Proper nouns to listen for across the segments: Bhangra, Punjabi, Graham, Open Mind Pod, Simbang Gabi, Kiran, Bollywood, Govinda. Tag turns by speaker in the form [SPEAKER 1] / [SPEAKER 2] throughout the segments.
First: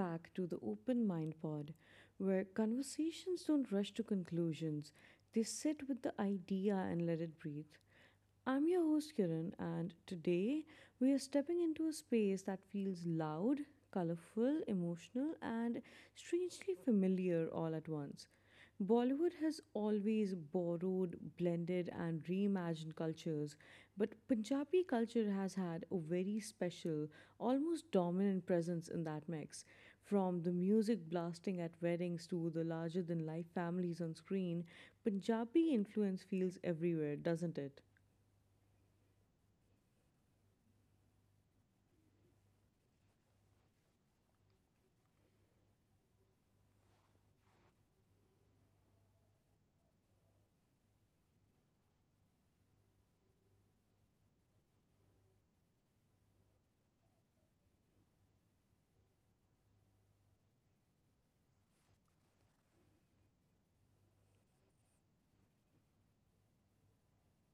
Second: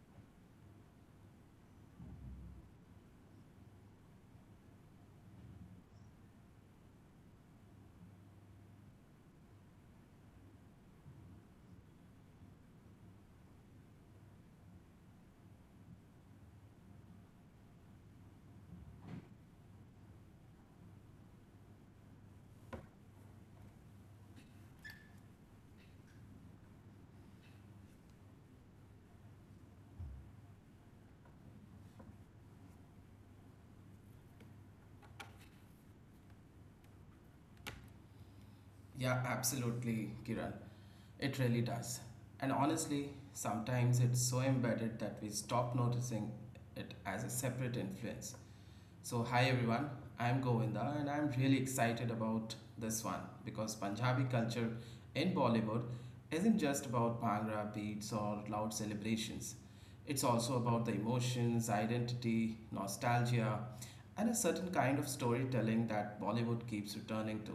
[SPEAKER 1] back to the Open Mind Pod, where conversations don't rush to conclusions, they sit with the idea and let it breathe. I'm your host Kiran, and today we are stepping into a space that feels loud, colorful, emotional, and strangely familiar all at once. Bollywood has always borrowed, blended, and reimagined cultures, but Punjabi culture has had a very special, almost dominant presence in that mix. From the music blasting at weddings to the larger than life families on screen, Punjabi influence feels everywhere, doesn't it?
[SPEAKER 2] Yeah, absolutely, Kiran. It really does. And honestly, sometimes it's so embedded that we stop noticing it as a separate influence. Hi everyone, I'm Govinda and I'm really excited about this one because Punjabi culture in Bollywood isn't just about Bhangra beats or loud celebrations. It's also about the emotions, identity, nostalgia, and a certain kind of storytelling that Bollywood keeps returning to.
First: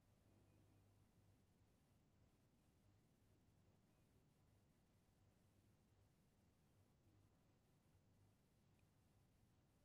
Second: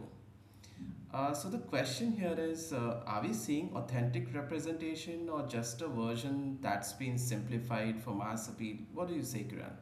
[SPEAKER 2] So the question here is, are we seeing authentic representation or just a version that's been simplified for mass appeal? What do you say, Kiran?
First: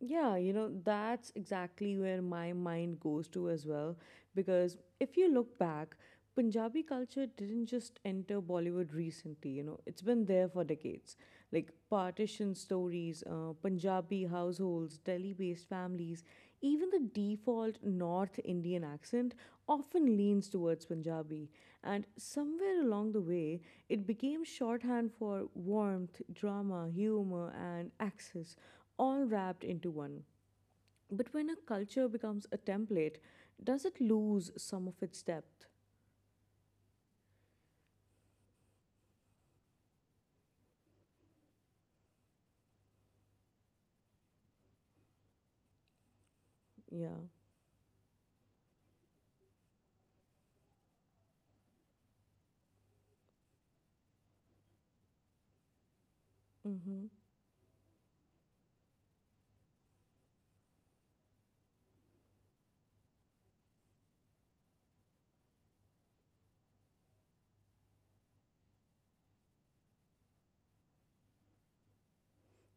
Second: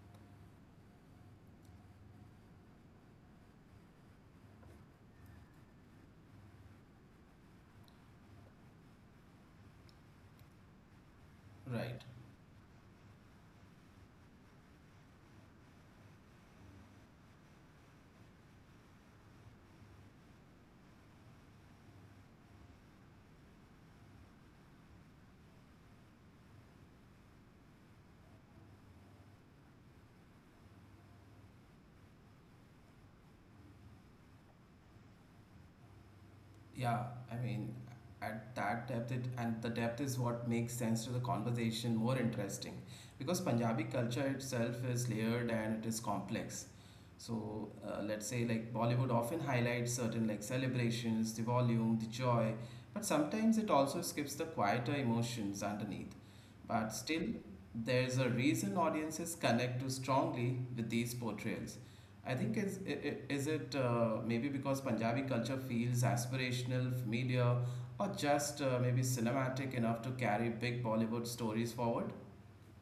[SPEAKER 1] Yeah, you know, that's exactly where my mind goes to as well. Because if you look back, Punjabi culture didn't just enter Bollywood recently, you know, it's been there for decades. Like
[SPEAKER 2] Right.
[SPEAKER 1] partition stories, Punjabi households, Delhi based families, even the default North Indian accent often leans towards Punjabi. And somewhere along the way, it became shorthand for warmth, drama, humor, and access all wrapped into one. But when a culture becomes a template, does it lose some of its depth?
[SPEAKER 2] Yeah, I mean, at that depth, and the depth is what makes sense to the conversation more interesting because Punjabi culture itself is layered and it is complex.
[SPEAKER 1] Yeah.
[SPEAKER 2] So, let's say like Bollywood often highlights certain like celebrations, the volume, the joy, but sometimes it also skips the quieter emotions underneath. But
[SPEAKER 1] Mm-hmm.
[SPEAKER 2] still, there's a reason audiences connect too strongly with these portrayals. I think is I- is it maybe because Punjabi culture feels aspirational, familiar, or just maybe cinematic enough to carry big Bollywood stories forward?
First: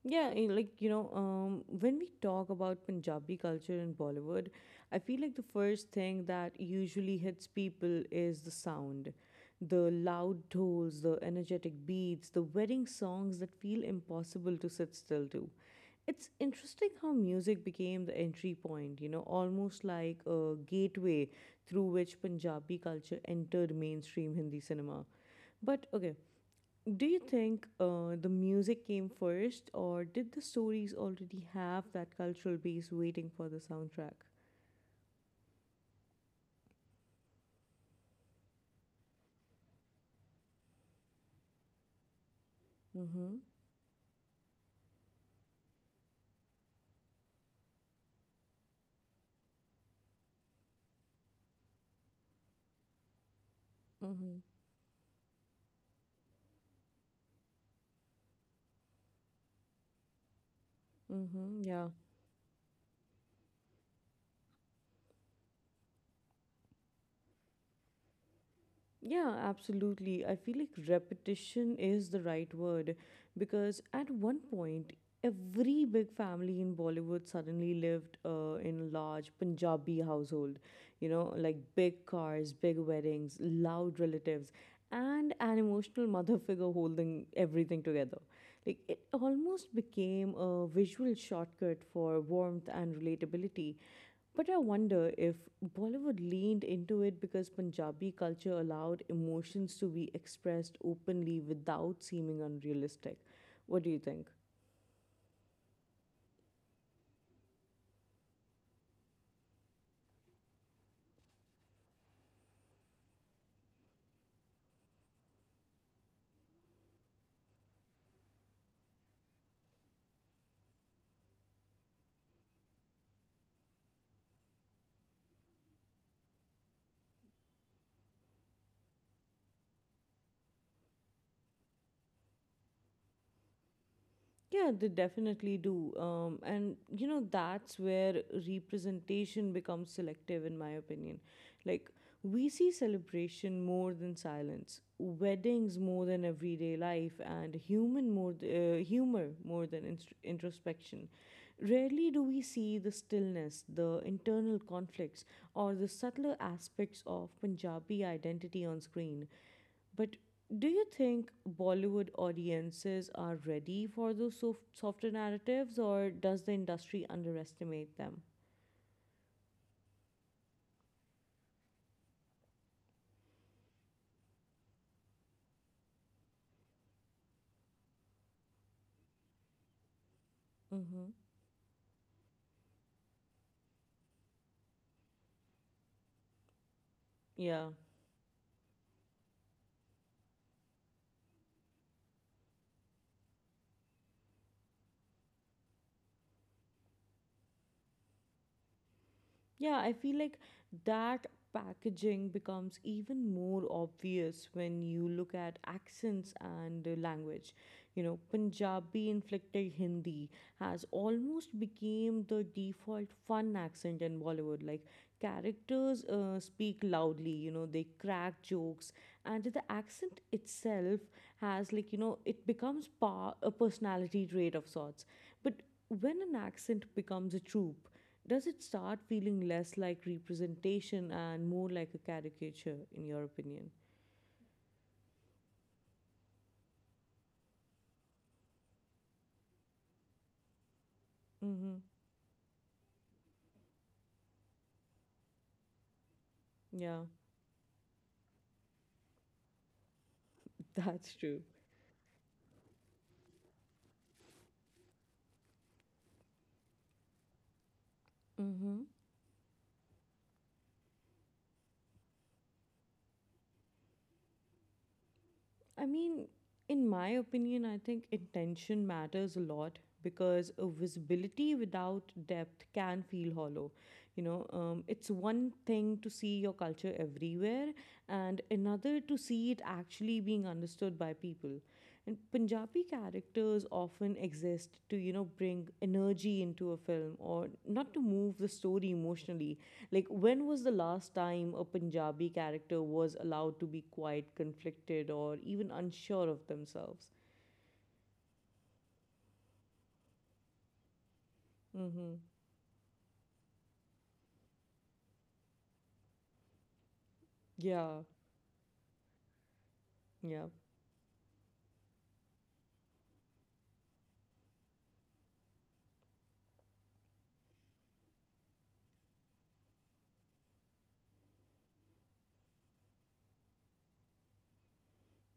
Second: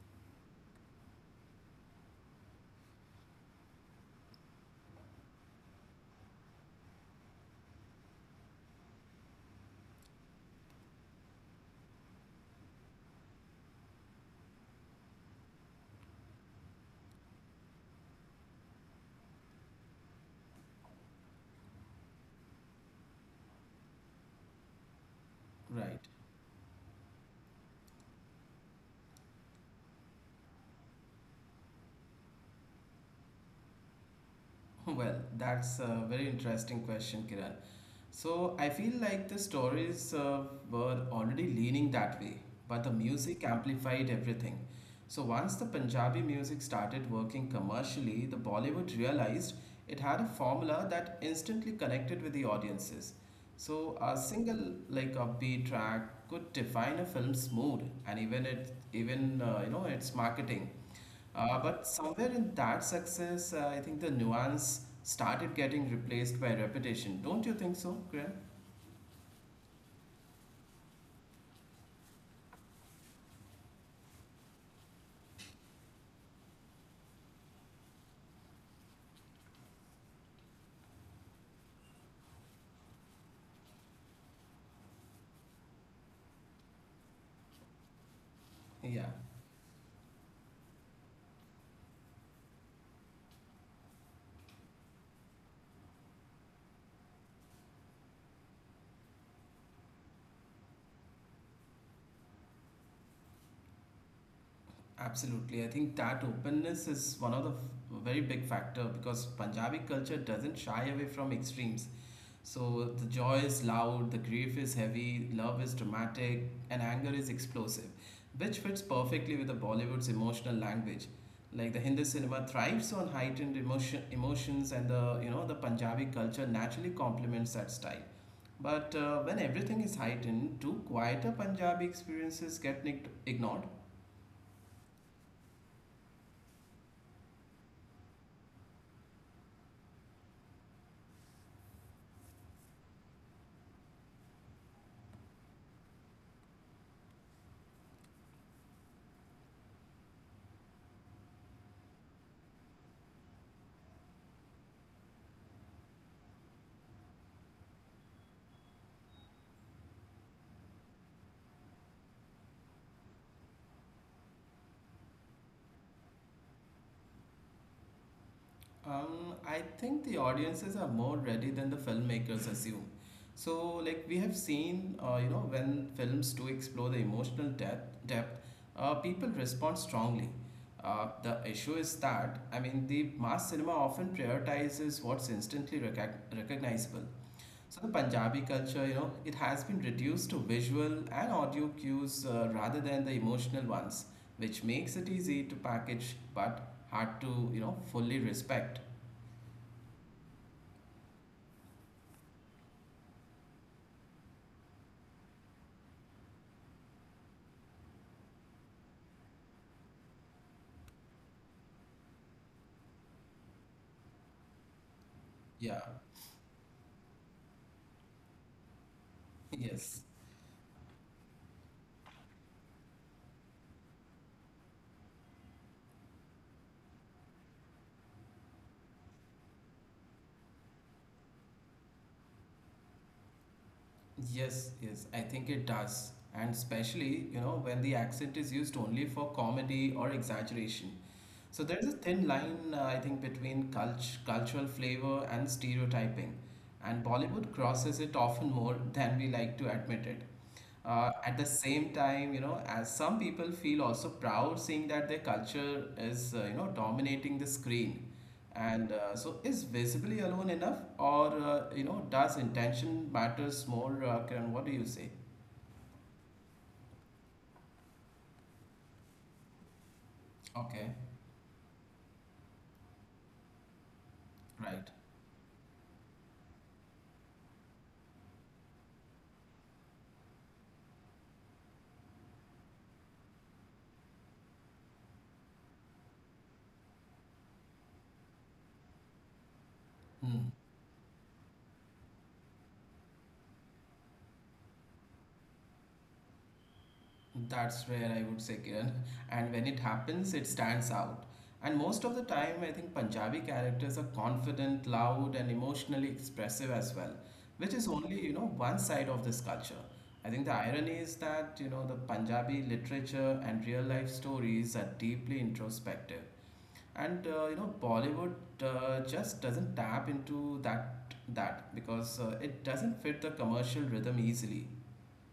[SPEAKER 1] When we talk about Punjabi culture in Bollywood, I feel like the first thing that usually hits people is the sound. The loud tolls, the energetic beats, the wedding songs that feel impossible to sit still to. It's interesting how music became the entry point, you know, almost like a gateway through which Punjabi culture entered mainstream Hindi cinema. But
[SPEAKER 2] Right.
[SPEAKER 1] okay, do you think the music came first, or did the stories already have that cultural base waiting for the soundtrack?
[SPEAKER 2] Well, that's a very interesting question, Kiran. So I feel like the stories were already leaning that way, but the
[SPEAKER 1] Mm-hmm.
[SPEAKER 2] music amplified everything. So once the Punjabi music started working commercially, the Bollywood realized it had a formula that instantly connected with the audiences. So a
[SPEAKER 1] Mm-hmm.
[SPEAKER 2] single like upbeat track could define a film's mood and even you know, its marketing.
[SPEAKER 1] Mm-hmm.
[SPEAKER 2] But
[SPEAKER 1] Yeah.
[SPEAKER 2] somewhere in that success, I think the nuance started getting replaced by repetition. Don't you think so, Graham?
[SPEAKER 1] Yeah, absolutely. I feel like repetition is the right word because at one point, every big family in Bollywood suddenly lived in a large Punjabi household. You know, like big cars, big weddings, loud relatives, and an emotional mother figure holding everything together. Like it
[SPEAKER 2] Yeah,
[SPEAKER 1] almost became a visual shortcut for warmth and relatability. But I wonder if Bollywood leaned into it because Punjabi culture allowed emotions to be expressed openly without seeming unrealistic. What do you think?
[SPEAKER 2] absolutely. I think that openness is one of the very big factor because Punjabi culture doesn't shy away from extremes. So the joy is loud, the grief is heavy, love is dramatic, and anger is explosive, which fits perfectly with the Bollywood's emotional language. Like the Hindi cinema thrives on heightened emotions, and the you know the Punjabi culture naturally complements that style. But when everything is heightened, too quieter Punjabi experiences ignored.
[SPEAKER 1] Yeah, they definitely do. And, you know, that's where representation becomes selective, in my opinion. Like, we see celebration more than silence, weddings more than everyday life, and humor more than introspection. Rarely do we see the stillness, the internal conflicts, or the subtler aspects of Punjabi identity on screen. But do you think Bollywood audiences are ready for those softer narratives, or does the industry underestimate them?
[SPEAKER 2] I think the audiences are more ready than the filmmakers assume. So, like we have seen, you know, when films do explore the emotional depth, people respond strongly.
[SPEAKER 1] Mm-hmm.
[SPEAKER 2] The issue is that, the mass cinema often prioritizes what's instantly recognizable.
[SPEAKER 1] Yeah.
[SPEAKER 2] So, the Punjabi culture, you know, it has been reduced to visual and audio cues rather than the emotional ones, which makes it easy to package but hard to, you know, fully respect.
[SPEAKER 1] Yeah, I feel like that packaging becomes even more obvious when you look at accents and language. You know, Punjabi inflected Hindi has almost became the default fun accent in Bollywood. Like
[SPEAKER 2] Yeah,
[SPEAKER 1] characters speak loudly, you know, they crack jokes and the
[SPEAKER 2] yes,
[SPEAKER 1] accent itself has like, you know, it becomes a personality trait of sorts. But when an accent becomes a trope, does it start feeling less like representation and more like a caricature, in your opinion?
[SPEAKER 2] yes, yes. I think it does. And especially, you know, when the accent is used only for comedy or exaggeration. So
[SPEAKER 1] Mm-hmm.
[SPEAKER 2] there is a thin line, I think, between cultural flavor and stereotyping. And
[SPEAKER 1] Yeah,
[SPEAKER 2] Bollywood crosses it often more than we like to admit it.
[SPEAKER 1] that's
[SPEAKER 2] At
[SPEAKER 1] true.
[SPEAKER 2] the same time, you know, as some people feel also proud seeing that their culture is, you know, dominating the screen.
[SPEAKER 1] Mm-hmm.
[SPEAKER 2] And so is visibly alone enough or, you know, does intention matters more? Kiran, what do you say?
[SPEAKER 1] I mean, in my opinion, I think intention matters a lot because a
[SPEAKER 2] Okay,
[SPEAKER 1] visibility without depth can feel hollow.
[SPEAKER 2] right.
[SPEAKER 1] It's one thing to see your culture everywhere, and another to see it actually being understood by people. And Punjabi characters often exist to, you know, bring energy into a film or not to move the story emotionally. Like, when
[SPEAKER 2] Hmm.
[SPEAKER 1] was the last time a Punjabi character was allowed to be quite conflicted or even unsure of themselves?
[SPEAKER 2] That's rare, I would say, Kiran. And when it happens, it stands out. And most
[SPEAKER 1] Mm-hmm.
[SPEAKER 2] of the time, I think Punjabi characters are confident, loud, and emotionally expressive as well, which is
[SPEAKER 1] Yeah,
[SPEAKER 2] only, you know, one side of this culture. I
[SPEAKER 1] yeah.
[SPEAKER 2] think the irony is that, you know, the Punjabi literature and real life stories are deeply introspective. And, you know, Bollywood just doesn't tap into that because it doesn't fit the commercial rhythm easily.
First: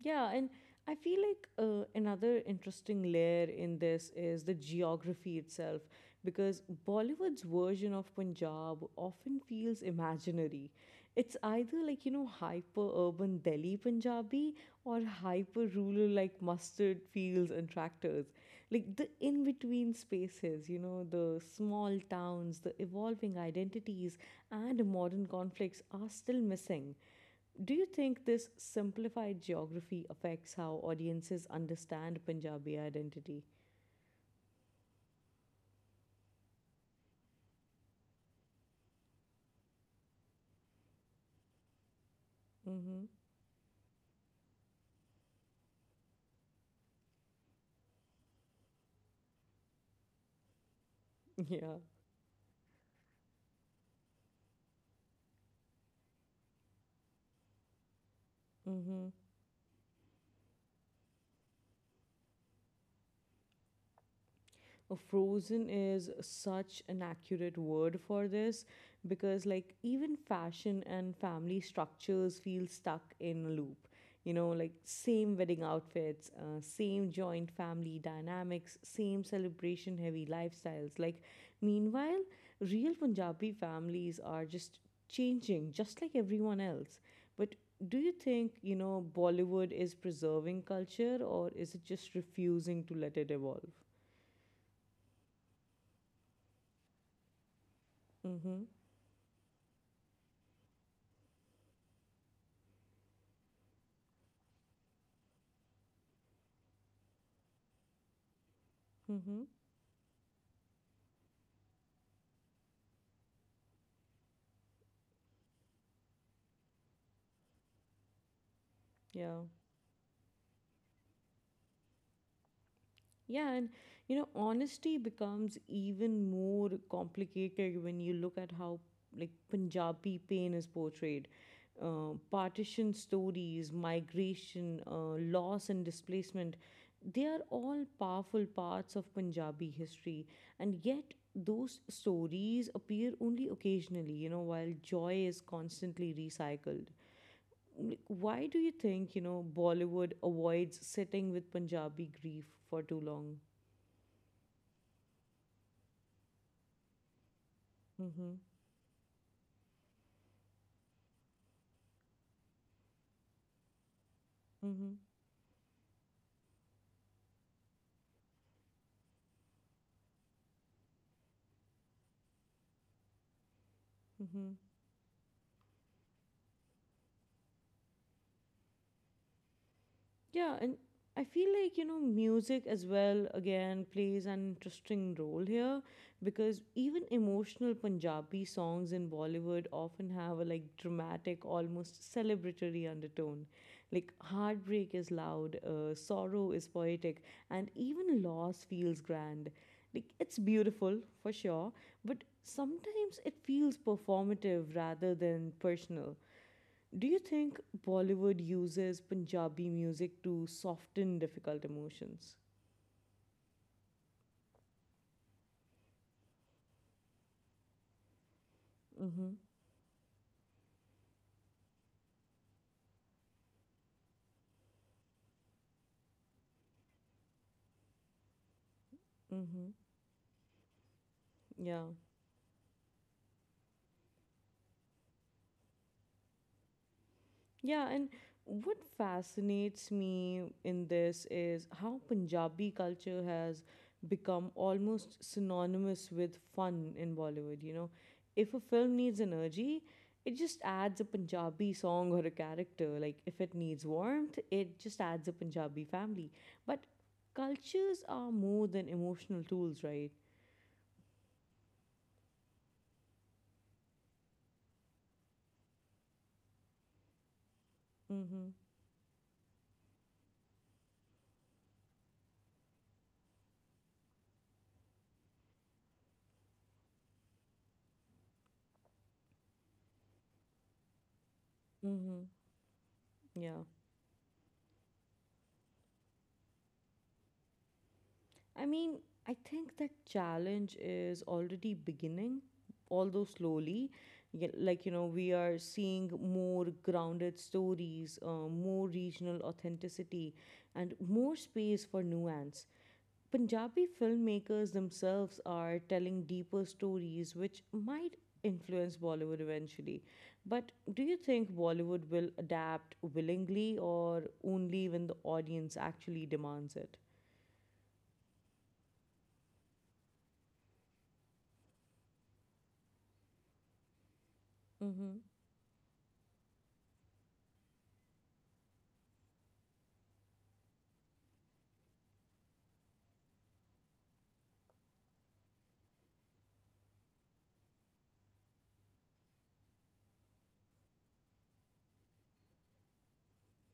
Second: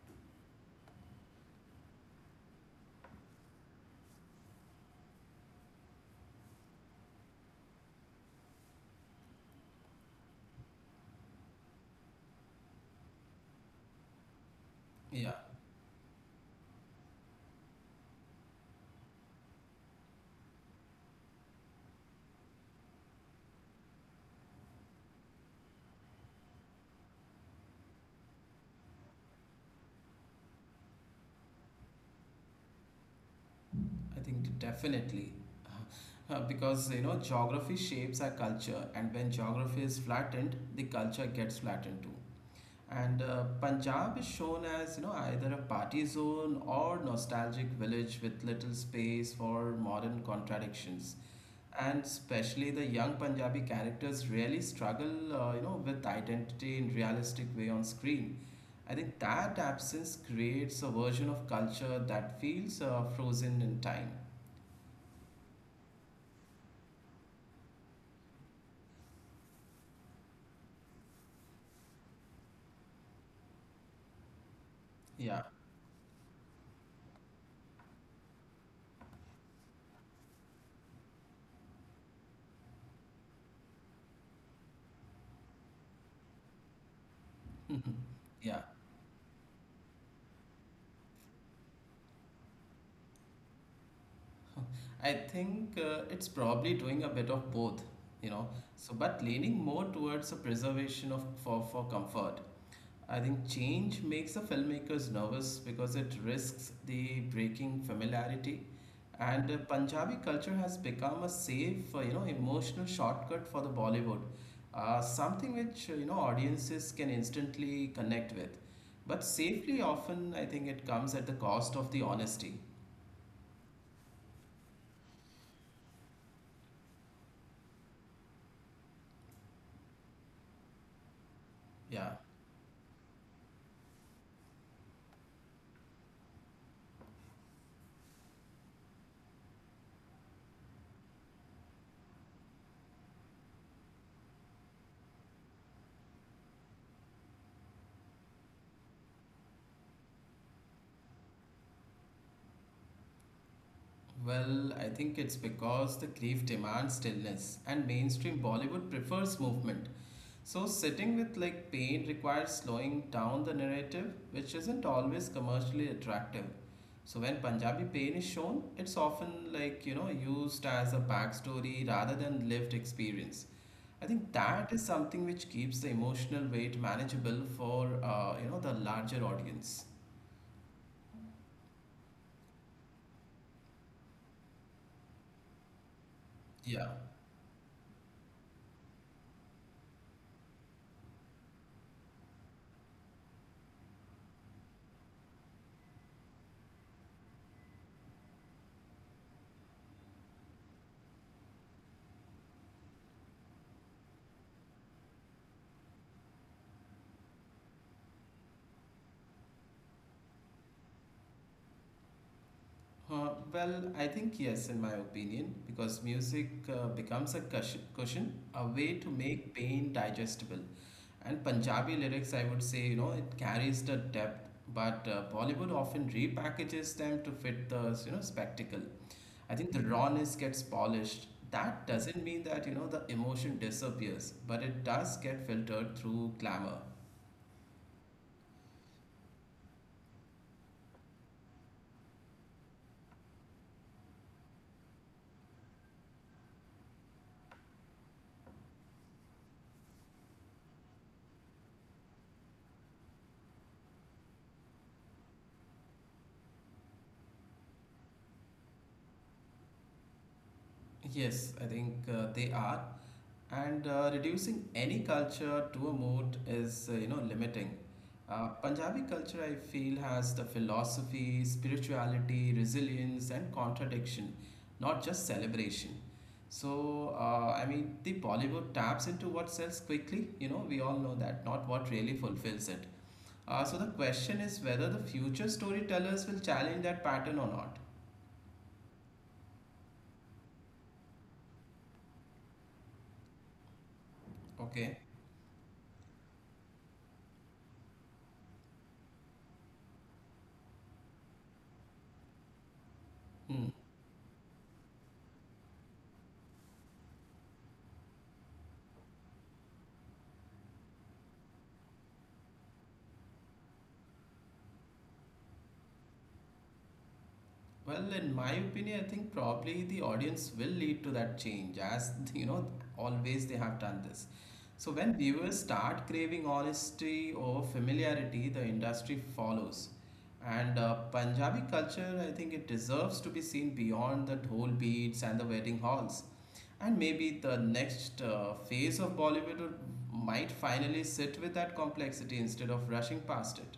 [SPEAKER 1] Yeah, and I feel like another interesting layer in this is the geography itself, because Bollywood's version of Punjab often feels imaginary. It's either like, you know, hyper urban Delhi Punjabi or
[SPEAKER 2] Yeah.
[SPEAKER 1] hyper rural like mustard fields and tractors. Like the in between spaces, you know, the small towns, the evolving identities, and modern conflicts are still missing do you think this simplified geography affects how audiences understand Punjabi identity?
[SPEAKER 2] I think definitely. Because you know, geography shapes our culture, and when geography is flattened, the culture gets flattened too,
[SPEAKER 1] Mm-hmm.
[SPEAKER 2] and punjab is shown as you know either a party zone or nostalgic village with little space for modern contradictions,
[SPEAKER 1] Yeah.
[SPEAKER 2] and especially the young punjabi characters really struggle you know, with identity in realistic way on screen. I
[SPEAKER 1] Mm-hmm.
[SPEAKER 2] think that absence creates a version of culture that feels frozen in time.
[SPEAKER 1] Frozen is such an accurate word for this because, like, even fashion and family structures feel stuck in a loop. You know, like, same
[SPEAKER 2] Yeah,
[SPEAKER 1] wedding outfits, same joint family dynamics, same celebration heavy lifestyles. Like, meanwhile, real Punjabi families are just changing, just like everyone else. But do you think,
[SPEAKER 2] yeah.
[SPEAKER 1] you know, Bollywood is preserving culture or is it just refusing to let it evolve?
[SPEAKER 2] I think it's probably doing a bit of both, you know.
[SPEAKER 1] Mm-hmm.
[SPEAKER 2] So, but leaning more towards the preservation of for comfort. I think change makes the filmmakers nervous because it risks the breaking familiarity.
[SPEAKER 1] Mm-hmm.
[SPEAKER 2] And Punjabi culture has become a safe, you know, emotional shortcut for the Bollywood. Something which, you know, audiences can instantly connect with. But
[SPEAKER 1] Yeah.
[SPEAKER 2] safely often, I think it comes at the cost of the honesty.
[SPEAKER 1] Yeah, and you know, honesty becomes even more complicated when you look at how like Punjabi pain is portrayed.
[SPEAKER 2] Yeah.
[SPEAKER 1] Partition stories, migration, loss and displacement, they are all powerful parts of Punjabi history. And yet, those stories appear only occasionally, you know, while joy is constantly recycled. Like, why do you think, you know, Bollywood avoids sitting with Punjabi grief for too long?
[SPEAKER 2] Well, I think it's because the grief demands stillness, and
[SPEAKER 1] Mm-hmm.
[SPEAKER 2] mainstream Bollywood prefers movement. So, sitting with like pain requires slowing down the narrative, which isn't
[SPEAKER 1] Mm-hmm.
[SPEAKER 2] always commercially attractive. So, when Punjabi pain is shown, it's often like you know used as a backstory rather than lived experience. I think
[SPEAKER 1] Mm-hmm.
[SPEAKER 2] that is something which keeps the emotional weight manageable for you know, the larger audience.
[SPEAKER 1] Yeah, and I feel like, you know, music as well, again, plays an interesting role here because
[SPEAKER 2] Yeah.
[SPEAKER 1] even emotional Punjabi songs in Bollywood often have a like dramatic, almost celebratory undertone. Like, heartbreak is loud, sorrow is poetic, and even loss feels grand. Like, it's beautiful for sure, but sometimes it feels performative rather than personal. Do you think Bollywood uses Punjabi music to soften difficult emotions?
[SPEAKER 2] Well, I think yes, in my opinion, because music becomes a cushion, a way to
[SPEAKER 1] Mm-hmm.
[SPEAKER 2] make pain digestible. And Punjabi lyrics, I would say, you know, it carries the depth, but Bollywood often repackages them to fit the, you know, spectacle. I think
[SPEAKER 1] Mm-hmm.
[SPEAKER 2] the rawness gets polished. That
[SPEAKER 1] Yeah.
[SPEAKER 2] doesn't mean that, you know, the emotion disappears, but it does get filtered through glamour.
[SPEAKER 1] Yeah, and what fascinates me in this is how Punjabi culture has become almost synonymous with fun in Bollywood. You know, if a film needs energy, it just adds a Punjabi song or a character. Like, if it needs warmth, it just adds a Punjabi family. But cultures are more than emotional tools, right?
[SPEAKER 2] Yes, I think they are. And reducing any culture to a mode is, you know, limiting.
[SPEAKER 1] Mm hmm.
[SPEAKER 2] Punjabi culture, I feel, has the philosophy, spirituality, resilience, and contradiction, not just celebration. So, the Bollywood taps into what sells quickly. You know, we all know that, not what
[SPEAKER 1] Mm
[SPEAKER 2] really
[SPEAKER 1] hmm.
[SPEAKER 2] fulfills it.
[SPEAKER 1] Yeah.
[SPEAKER 2] So the question is whether the future storytellers will challenge that pattern or not.
[SPEAKER 1] I mean, I think that challenge is already beginning, although slowly. Like, you
[SPEAKER 2] Okay.
[SPEAKER 1] know, we are seeing more grounded stories, more regional authenticity, and more space for nuance.
[SPEAKER 2] Hmm.
[SPEAKER 1] Punjabi filmmakers themselves are telling deeper stories which might influence Bollywood eventually. But do you think Bollywood will adapt willingly or only when the audience actually demands it?
[SPEAKER 2] Well, in my opinion, I think probably the audience will lead to that change as you know, always they have done this. So when
[SPEAKER 1] Mm-hmm.
[SPEAKER 2] viewers start craving honesty or familiarity, the industry follows. And Punjabi culture, I think it deserves to be seen beyond the dhol beats and the wedding halls. And maybe the next phase of Bollywood would- might finally sit with that complexity instead of rushing past it.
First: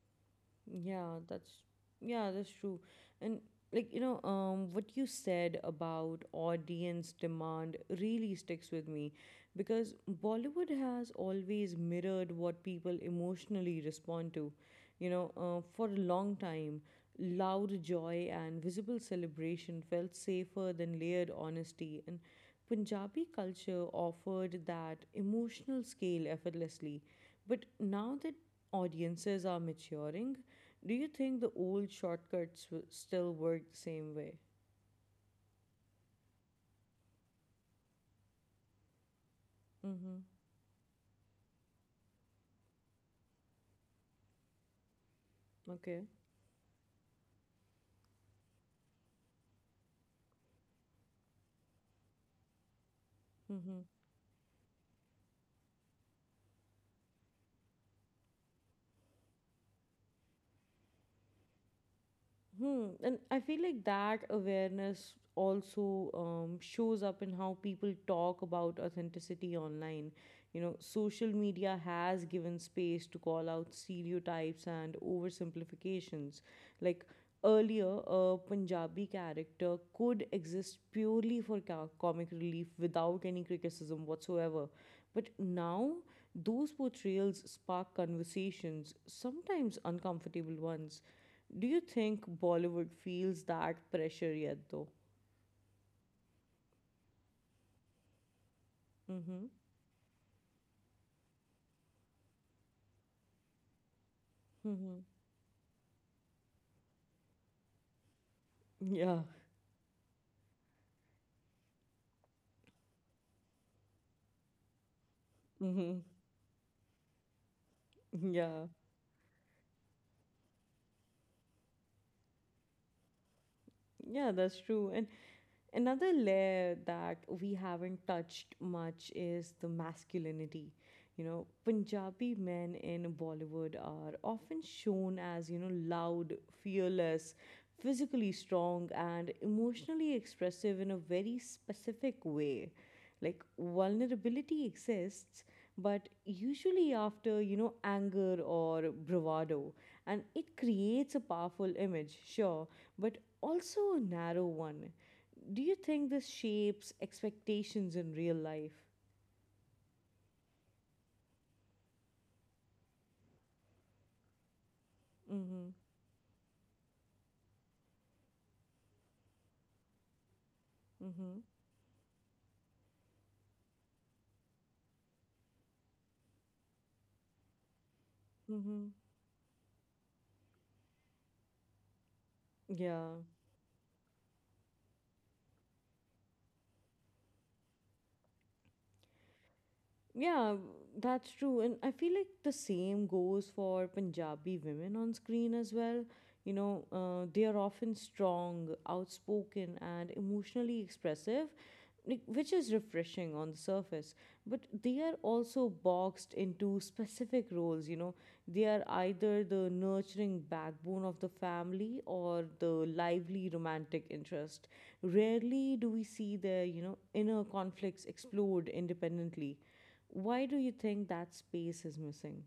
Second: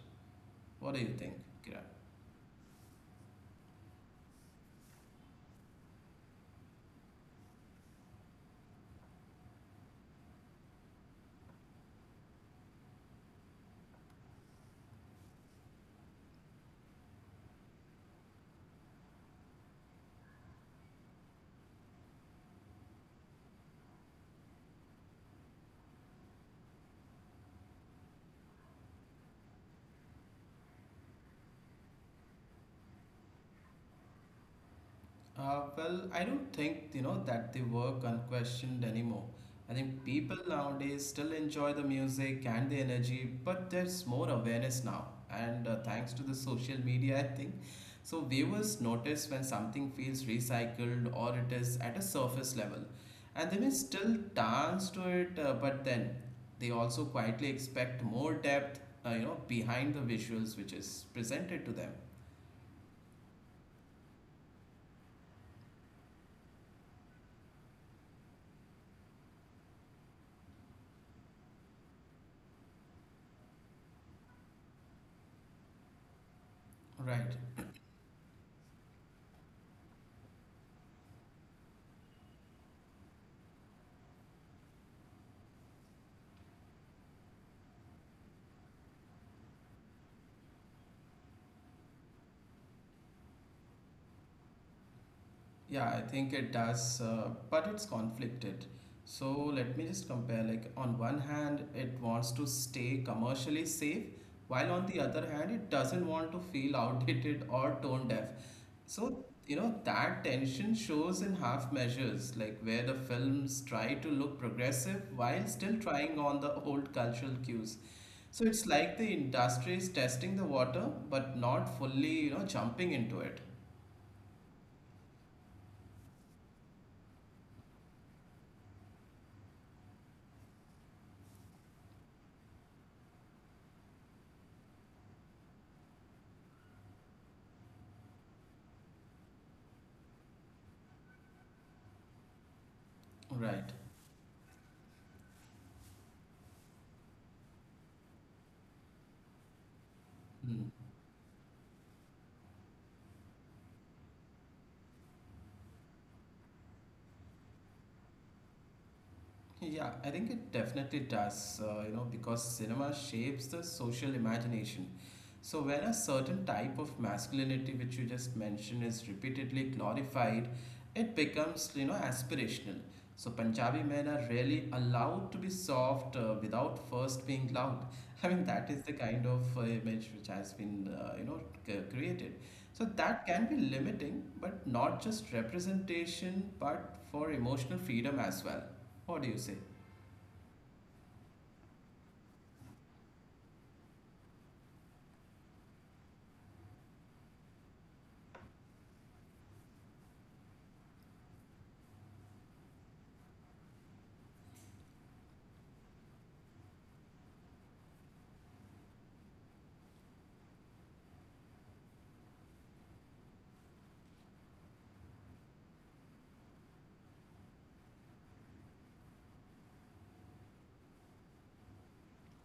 [SPEAKER 2] What do you
[SPEAKER 1] Yeah,
[SPEAKER 2] think,
[SPEAKER 1] that's
[SPEAKER 2] Kiran?
[SPEAKER 1] yeah, that's true. And what you said about audience demand really sticks with me because Bollywood has always mirrored what people emotionally respond to. You know, for a long time, loud joy and visible celebration felt safer than layered honesty, and Punjabi culture offered that emotional scale effortlessly. But now that audiences are maturing, do you think the old shortcuts still work the same way?
[SPEAKER 2] Well, I don't think you know that they work unquestioned anymore. I think
[SPEAKER 1] Mm-hmm.
[SPEAKER 2] people nowadays still enjoy the music and the energy, but there's more awareness now. And
[SPEAKER 1] Okay.
[SPEAKER 2] thanks to the social media, I think. So viewers notice when something feels recycled or it is at a surface level. And they may
[SPEAKER 1] Mm-hmm.
[SPEAKER 2] still dance to it, but then they also quietly expect more depth, you know, behind the visuals which is presented to them.
[SPEAKER 1] Hmm. And I feel like that awareness also shows up in how people talk about authenticity online. You know, social media has given space to call out stereotypes and oversimplifications. Like
[SPEAKER 2] Right.
[SPEAKER 1] earlier, a Punjabi character could exist purely for comic relief without any criticism whatsoever. But now, those portrayals spark conversations, sometimes uncomfortable ones. Do you think Bollywood feels that pressure yet, though?
[SPEAKER 2] Yeah, I think it does, but it's conflicted. So
[SPEAKER 1] Mm-hmm.
[SPEAKER 2] let me just compare. Like, on one hand, it wants to stay commercially safe, while on
[SPEAKER 1] Mm-hmm.
[SPEAKER 2] the other hand, it doesn't want to feel outdated or tone deaf.
[SPEAKER 1] Yeah.
[SPEAKER 2] So, you know, that tension shows in half measures, like where the films try to look progressive while still
[SPEAKER 1] Mm-hmm.
[SPEAKER 2] trying on the old cultural cues. So
[SPEAKER 1] Yeah.
[SPEAKER 2] it's like the industry is testing the water, but not fully, you know, jumping into it.
[SPEAKER 1] Yeah, that's true. And another layer that we haven't touched much is the masculinity. You know, Punjabi men in Bollywood are often shown as, you know, loud, fearless, physically strong, and emotionally expressive in a very specific way. Like,
[SPEAKER 2] Right.
[SPEAKER 1] vulnerability exists, but usually after, you know, anger or bravado. And it
[SPEAKER 2] Hmm.
[SPEAKER 1] creates a powerful image, sure, but also a narrow one do you think this shapes expectations in real life?
[SPEAKER 2] Yeah, I think it definitely does, you know, because cinema shapes the social imagination. So,
[SPEAKER 1] Mm-hmm.
[SPEAKER 2] when a certain type of masculinity, which you just mentioned, is repeatedly glorified, it
[SPEAKER 1] Mm-hmm.
[SPEAKER 2] becomes, you know, aspirational. So, Punjabi men are really allowed to be soft without first being loud. I mean, that is
[SPEAKER 1] Mm-hmm.
[SPEAKER 2] the kind of image which has been, you know, created. So,
[SPEAKER 1] Yeah.
[SPEAKER 2] that can be limiting, but not just representation, but for emotional freedom as well. What do you say?
[SPEAKER 1] Yeah, that's true. And I feel like the same goes for Punjabi women on screen as well. You know, they are often strong, outspoken, and emotionally expressive, like, which is refreshing on the surface. But they are also boxed into specific roles. You know, they are either the nurturing backbone of the family or the lively romantic interest. Rarely do we see their, you know, inner conflicts explored independently. Why do you think that space is missing?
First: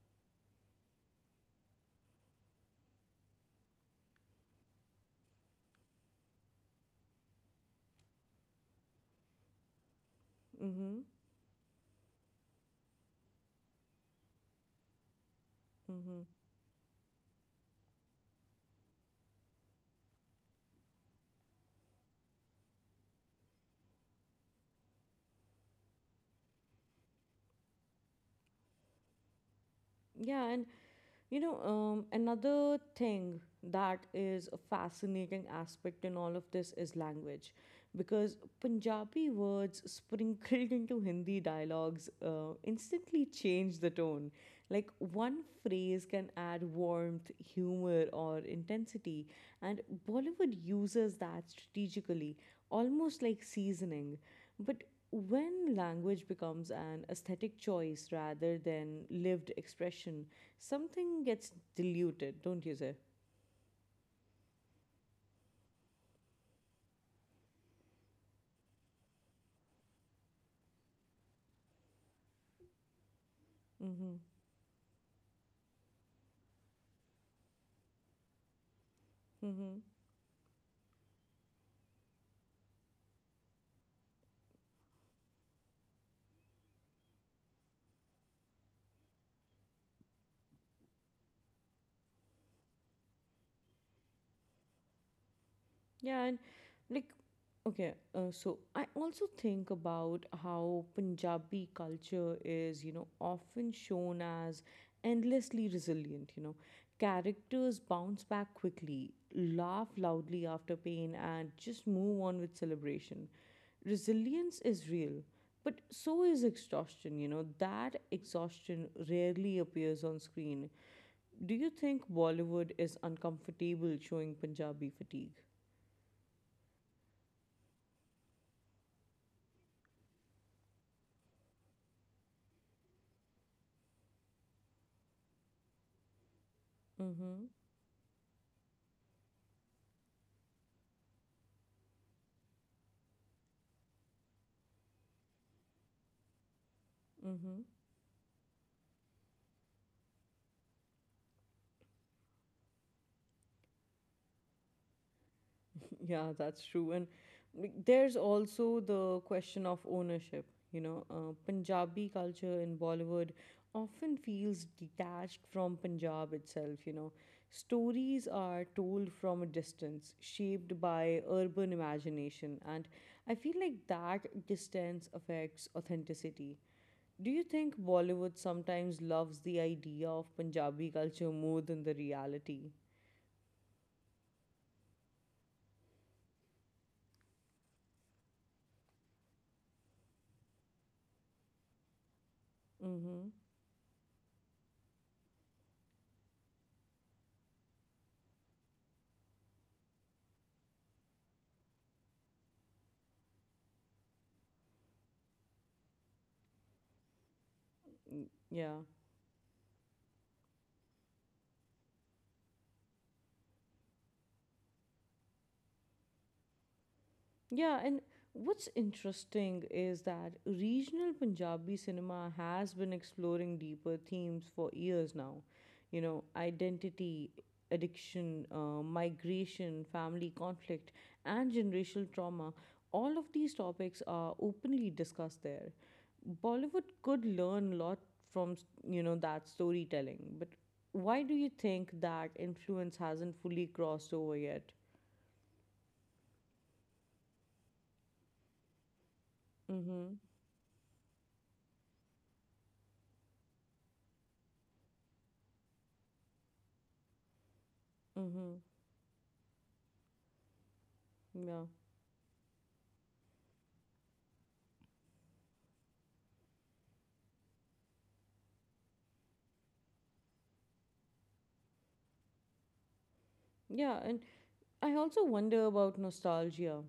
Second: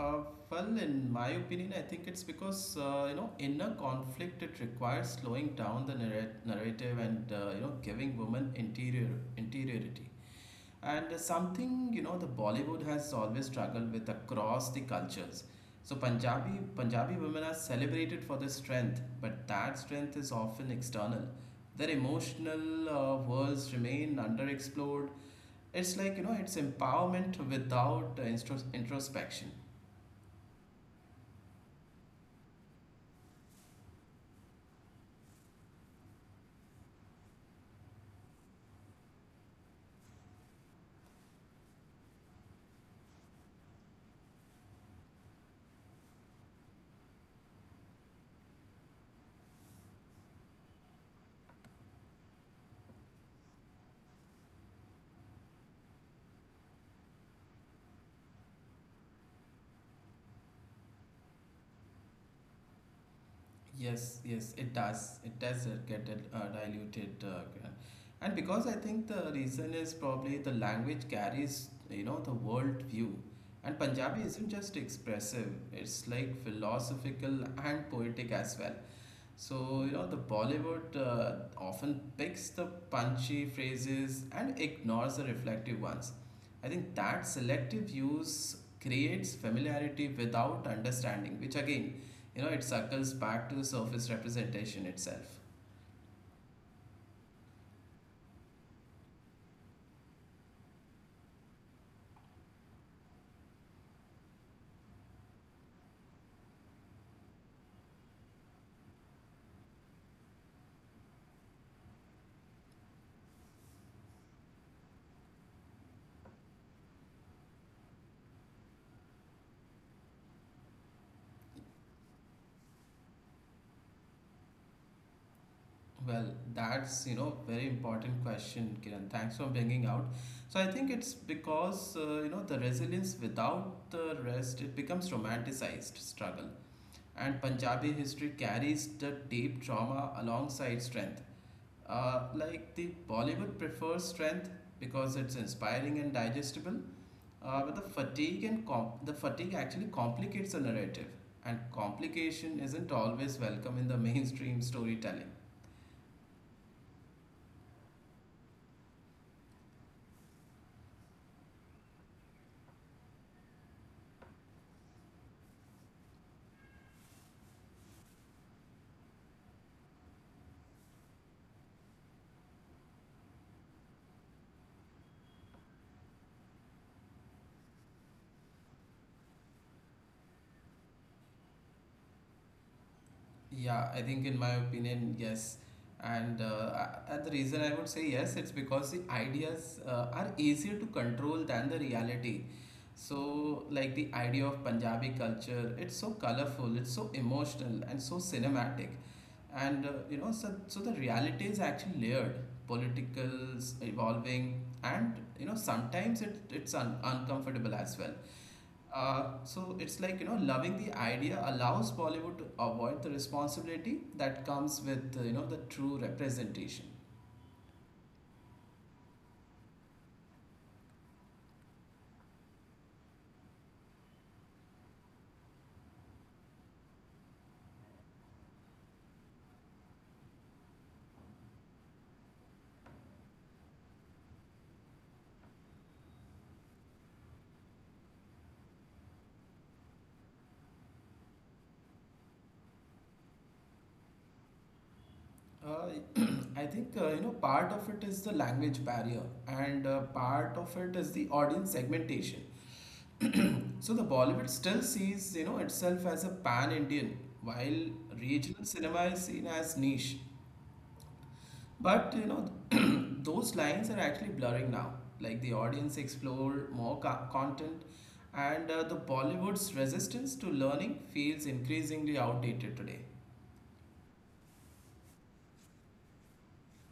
[SPEAKER 2] Uh, well, in my opinion, I think it's because you know, inner conflict it requires slowing down the narrative, and you know, giving women interiority,
[SPEAKER 1] Mm-hmm.
[SPEAKER 2] and something you know the Bollywood has always struggled with across the cultures. So
[SPEAKER 1] Mm-hmm.
[SPEAKER 2] Punjabi women are celebrated for their strength, but that strength is often external. Their emotional worlds remain underexplored. It's like you know it's empowerment without introspection.
[SPEAKER 1] Yeah, and another thing that is a fascinating aspect in all of this is language, because Punjabi words sprinkled into Hindi dialogues instantly change the tone. Like one phrase can add warmth, humor, or intensity, and Bollywood uses that strategically, almost like seasoning. But when language becomes an aesthetic choice rather than lived expression, something gets diluted, don't you say?
[SPEAKER 2] Yes, yes, it does. It does get diluted, and because I think the reason is probably the language carries, you know, the world view, and
[SPEAKER 1] Mm-hmm.
[SPEAKER 2] Punjabi isn't just expressive; it's like philosophical and poetic as well.
[SPEAKER 1] Mm-hmm.
[SPEAKER 2] So, you know, the Bollywood often picks the punchy phrases and ignores the reflective ones. I think that selective use creates familiarity without understanding, which again, you know, it circles back to the surface representation itself.
[SPEAKER 1] Yeah, and like, okay, so I also think about how Punjabi culture is, you know, often shown as endlessly resilient, you know. Characters bounce back quickly, laugh loudly after pain, and just move on with celebration. Resilience is real, but so is exhaustion, you know. That exhaustion rarely appears on screen. Do you think Bollywood is uncomfortable showing Punjabi fatigue?
[SPEAKER 2] Well, that's, you know, very important question, Kiran. Thanks for bringing out. So I think it's because, you know, the resilience without the rest, it becomes romanticized struggle. And
[SPEAKER 1] Mm-hmm.
[SPEAKER 2] Punjabi history carries the deep trauma alongside strength. Like the Bollywood prefers strength because it's inspiring and digestible,
[SPEAKER 1] Mm-hmm.
[SPEAKER 2] but the fatigue and the fatigue actually complicates the narrative, and complication isn't always welcome in the mainstream storytelling.
[SPEAKER 1] Yeah, that's true. And like, there's also the question of ownership. You know, Punjabi culture in Bollywood often feels detached from Punjab itself. You know, stories are told from a distance, shaped by urban imagination. And I feel like that distance affects authenticity. Do you think Bollywood sometimes loves the idea of Punjabi culture more than the reality?
[SPEAKER 2] Yeah, I think in my opinion, yes. And the reason I would say yes, it's because the ideas are easier to control than the reality.
[SPEAKER 1] Mm-hmm.
[SPEAKER 2] So, like the idea of Punjabi culture, it's so colorful, it's so emotional, and so cinematic. And you know, so the reality is actually layered, political, evolving, and you know, sometimes it's uncomfortable as well.
[SPEAKER 1] Mm, yeah.
[SPEAKER 2] So it's like you know loving the idea allows Bollywood to avoid the responsibility that comes with you know the true representation.
[SPEAKER 1] Yeah, and what's interesting is that regional Punjabi cinema has been exploring deeper themes for years now. You know, identity, addiction, migration, family conflict, and generational trauma. All of these topics are openly discussed there. Bollywood could learn a lot from, you know, that storytelling. But why do you think that influence hasn't fully crossed over yet?
[SPEAKER 2] Uh, I think you know part of it is the language barrier and
[SPEAKER 1] Mm-hmm.
[SPEAKER 2] part of it is the audience segmentation. So the Bollywood still sees you know itself as a pan Indian while
[SPEAKER 1] Mm-hmm.
[SPEAKER 2] regional cinema is seen as niche.
[SPEAKER 1] Yeah.
[SPEAKER 2] But you know, those lines are actually blurring now. Like the audience explore more content, and the Bollywood's resistance to learning feels increasingly outdated today.
[SPEAKER 1] Yeah, and I also wonder about nostalgia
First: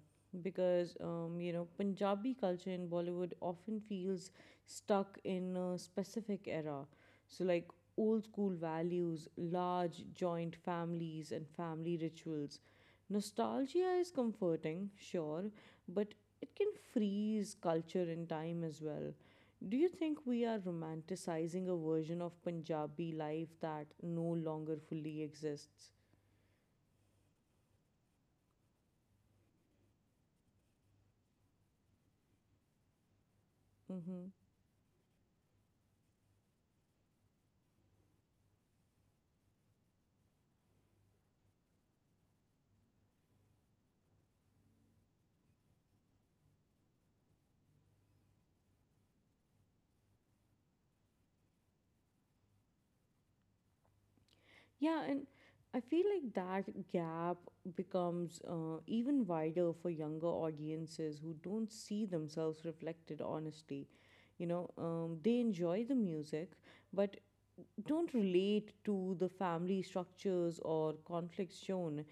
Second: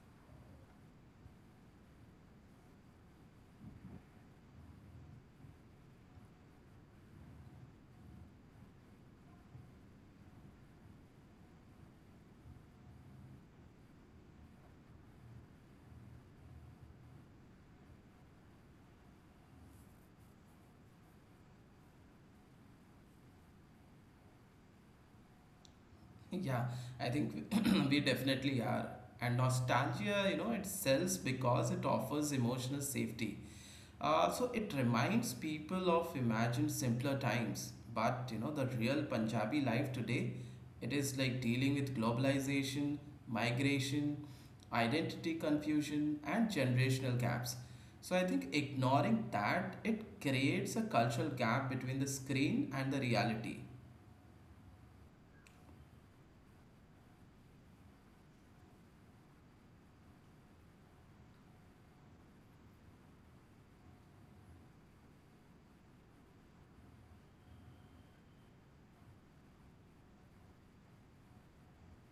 [SPEAKER 1] because, you know, Punjabi culture in Bollywood often feels stuck in a specific era. So, like old school values, large joint families, and family rituals. Nostalgia is comforting, sure, but it can freeze culture in time as well. Do you think we are romanticizing a version of Punjabi life that no longer fully exists?
[SPEAKER 2] Yeah, I think we definitely are. And nostalgia, you know, it sells because it offers emotional safety.
[SPEAKER 1] Mm-hmm.
[SPEAKER 2] So it reminds people of imagined simpler times. But you know, the real Punjabi life today, it is like dealing with globalization, migration, identity confusion, and generational gaps. So I think ignoring that, it creates a cultural gap between the screen and the reality.
[SPEAKER 1] Yeah, and I feel like that gap becomes even wider for younger audiences who don't see themselves reflected honestly. You know, they enjoy the music, but don't relate to the family structures or conflicts shown.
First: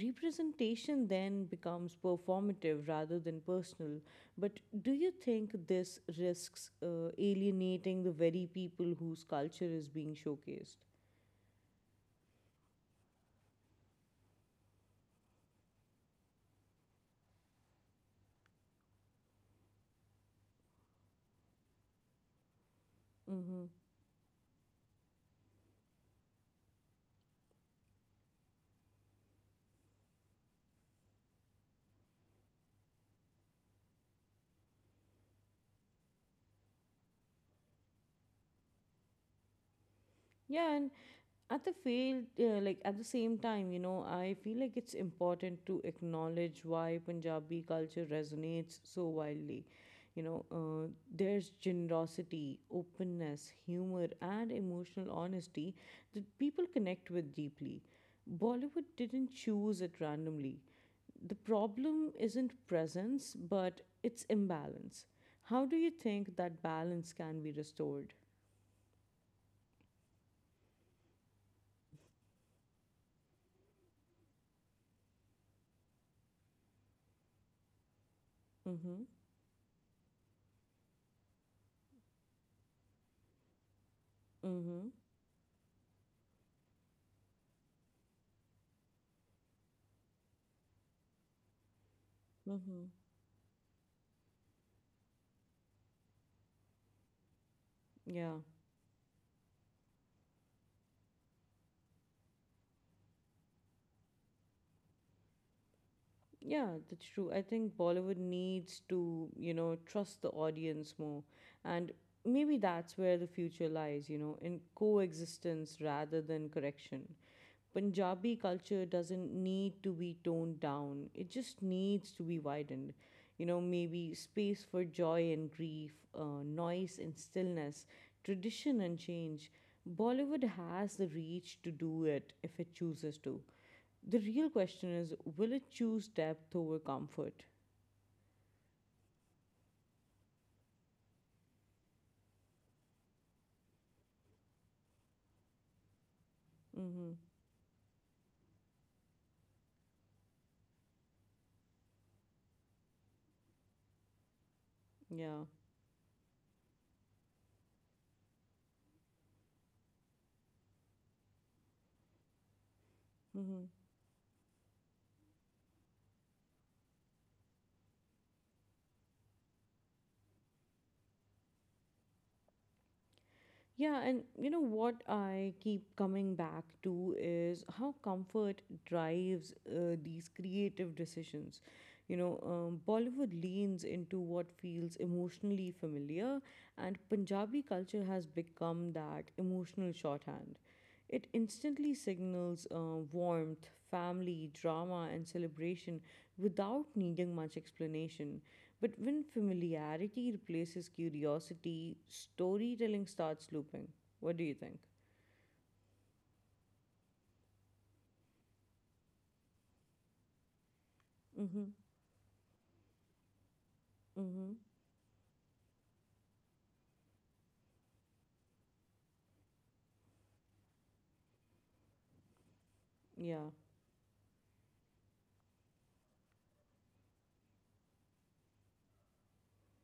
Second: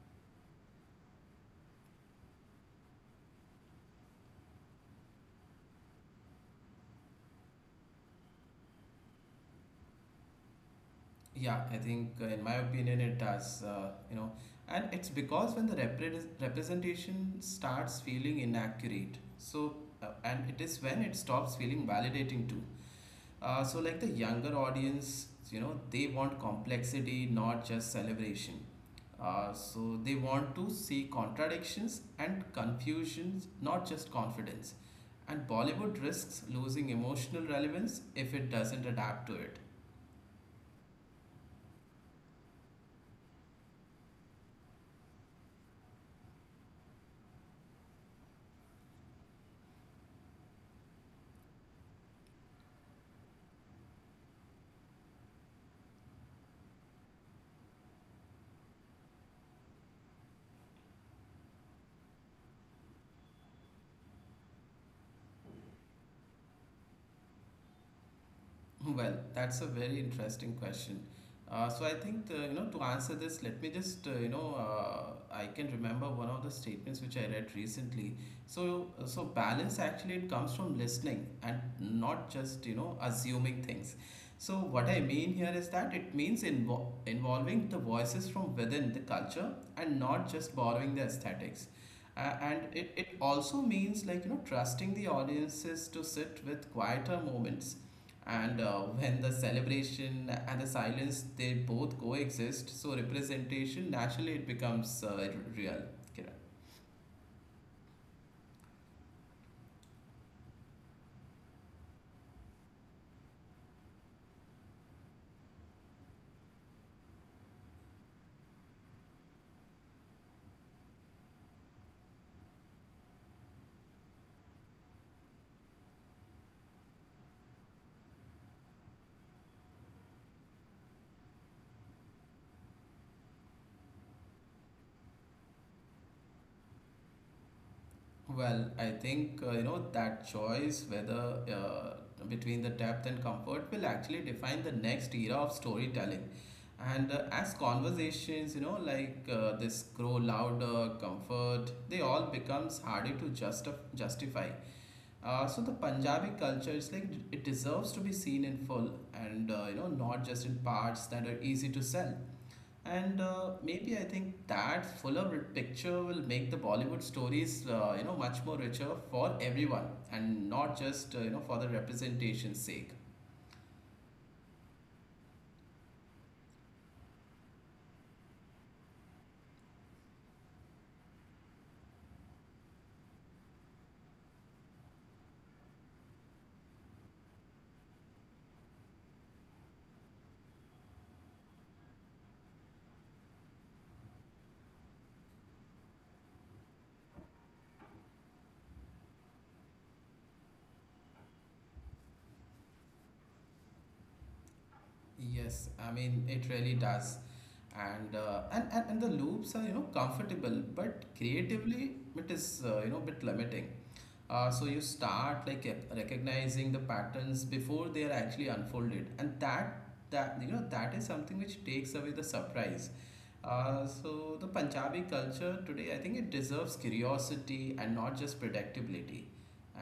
[SPEAKER 1] Representation then becomes performative rather than personal. But do you think this risks alienating the very people whose culture is being showcased?
[SPEAKER 2] Yeah, I think in my opinion it does, you know, and it's because when the representation starts feeling inaccurate, so and it is when it stops feeling validating too. Uh,
[SPEAKER 1] Mm-hmm.
[SPEAKER 2] so like the younger audience, you know, they want complexity, not just celebration. So they want to see contradictions and confusions, not just confidence. And Bollywood risks losing emotional relevance if it doesn't adapt to it.
[SPEAKER 1] Yeah, and at the field, like at the same time, you know, I feel like it's important to acknowledge why Punjabi culture resonates so wildly. You know, there's generosity, openness, humor, and emotional honesty that people connect with deeply. Bollywood didn't choose it randomly. The problem isn't presence, but it's imbalance. How do you think that balance can be restored?
[SPEAKER 2] Well, that's a very interesting question. So I think the, you know to answer this, let me just you know I can remember one of the statements which I read recently. So
[SPEAKER 1] Mm-hmm.
[SPEAKER 2] uh, so balance actually it comes from listening and not just you know assuming things. So
[SPEAKER 1] Mm-hmm.
[SPEAKER 2] what I mean here is that it means involving the voices from within the culture and not just borrowing the aesthetics. And
[SPEAKER 1] Mm-hmm.
[SPEAKER 2] it also means like you know trusting the audiences to sit with quieter moments
[SPEAKER 1] Yeah,
[SPEAKER 2] and when the celebration and the silence they both coexist, so representation naturally it becomes real. Kiran.
[SPEAKER 1] yeah, that's true. I think Bollywood needs to, you know, trust the audience more. And maybe that's where the future lies, you know, in coexistence rather than correction. Punjabi culture doesn't need to be toned down, it just needs to be widened. You know, maybe space for joy and grief, noise and stillness, tradition and change. Bollywood has the reach to do it if it chooses to. The real question is will it choose depth over comfort?
[SPEAKER 2] Well, I think you know that choice whether between the depth and comfort will actually define the next era of storytelling. And
[SPEAKER 1] Hmm.
[SPEAKER 2] as conversations, you know, like this grow louder, comfort, they all becomes harder to justify.
[SPEAKER 1] Yeah.
[SPEAKER 2] So the Punjabi culture is like it deserves to be seen in full and you know not just in parts that are easy to sell. And
[SPEAKER 1] Hmm.
[SPEAKER 2] maybe I think that fuller picture will make the Bollywood stories you know much more richer for everyone and not just you know for the representation's sake.
[SPEAKER 1] Yeah, and you know what I keep coming back to is how comfort drives these creative decisions. You know, Bollywood leans into what feels emotionally familiar, and Punjabi culture has become that emotional shorthand. It instantly signals warmth, family, drama, and celebration without needing much explanation. But when familiarity replaces curiosity, storytelling starts looping. What do you think?
[SPEAKER 2] Yes, I mean it really does. And the loops are you know comfortable, but
[SPEAKER 1] Mm-hmm.
[SPEAKER 2] creatively it is you know bit limiting. uh,
[SPEAKER 1] Mm-hmm.
[SPEAKER 2] so you start like recognizing the patterns before they are actually unfolded and that you know that is something which takes away the surprise.
[SPEAKER 1] Yeah.
[SPEAKER 2] So the punjabi culture today I think it deserves curiosity and not just predictability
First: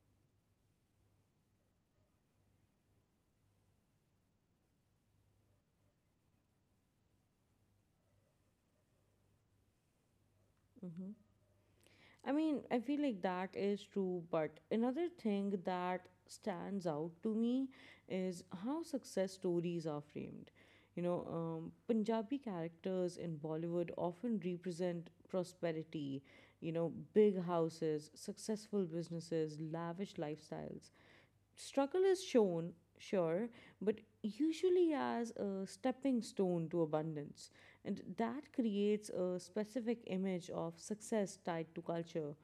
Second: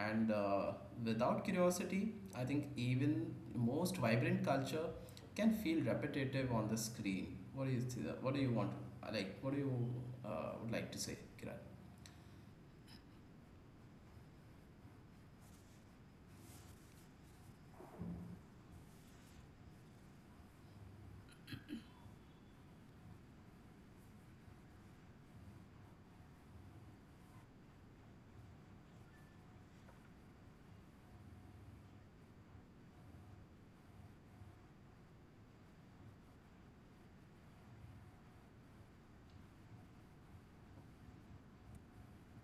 [SPEAKER 2] and without curiosity I think even most vibrant culture can feel repetitive on the screen. What do you see? What do you want like what do you would like to say, kiran?
[SPEAKER 1] I mean, I feel like that is true, but another thing that stands out to me is how success stories are framed. You know, Punjabi characters in Bollywood often represent prosperity, you know, big houses, successful businesses, lavish lifestyles. Struggle is shown, sure, but usually as a stepping stone to abundance. And that creates a specific image of success tied to culture.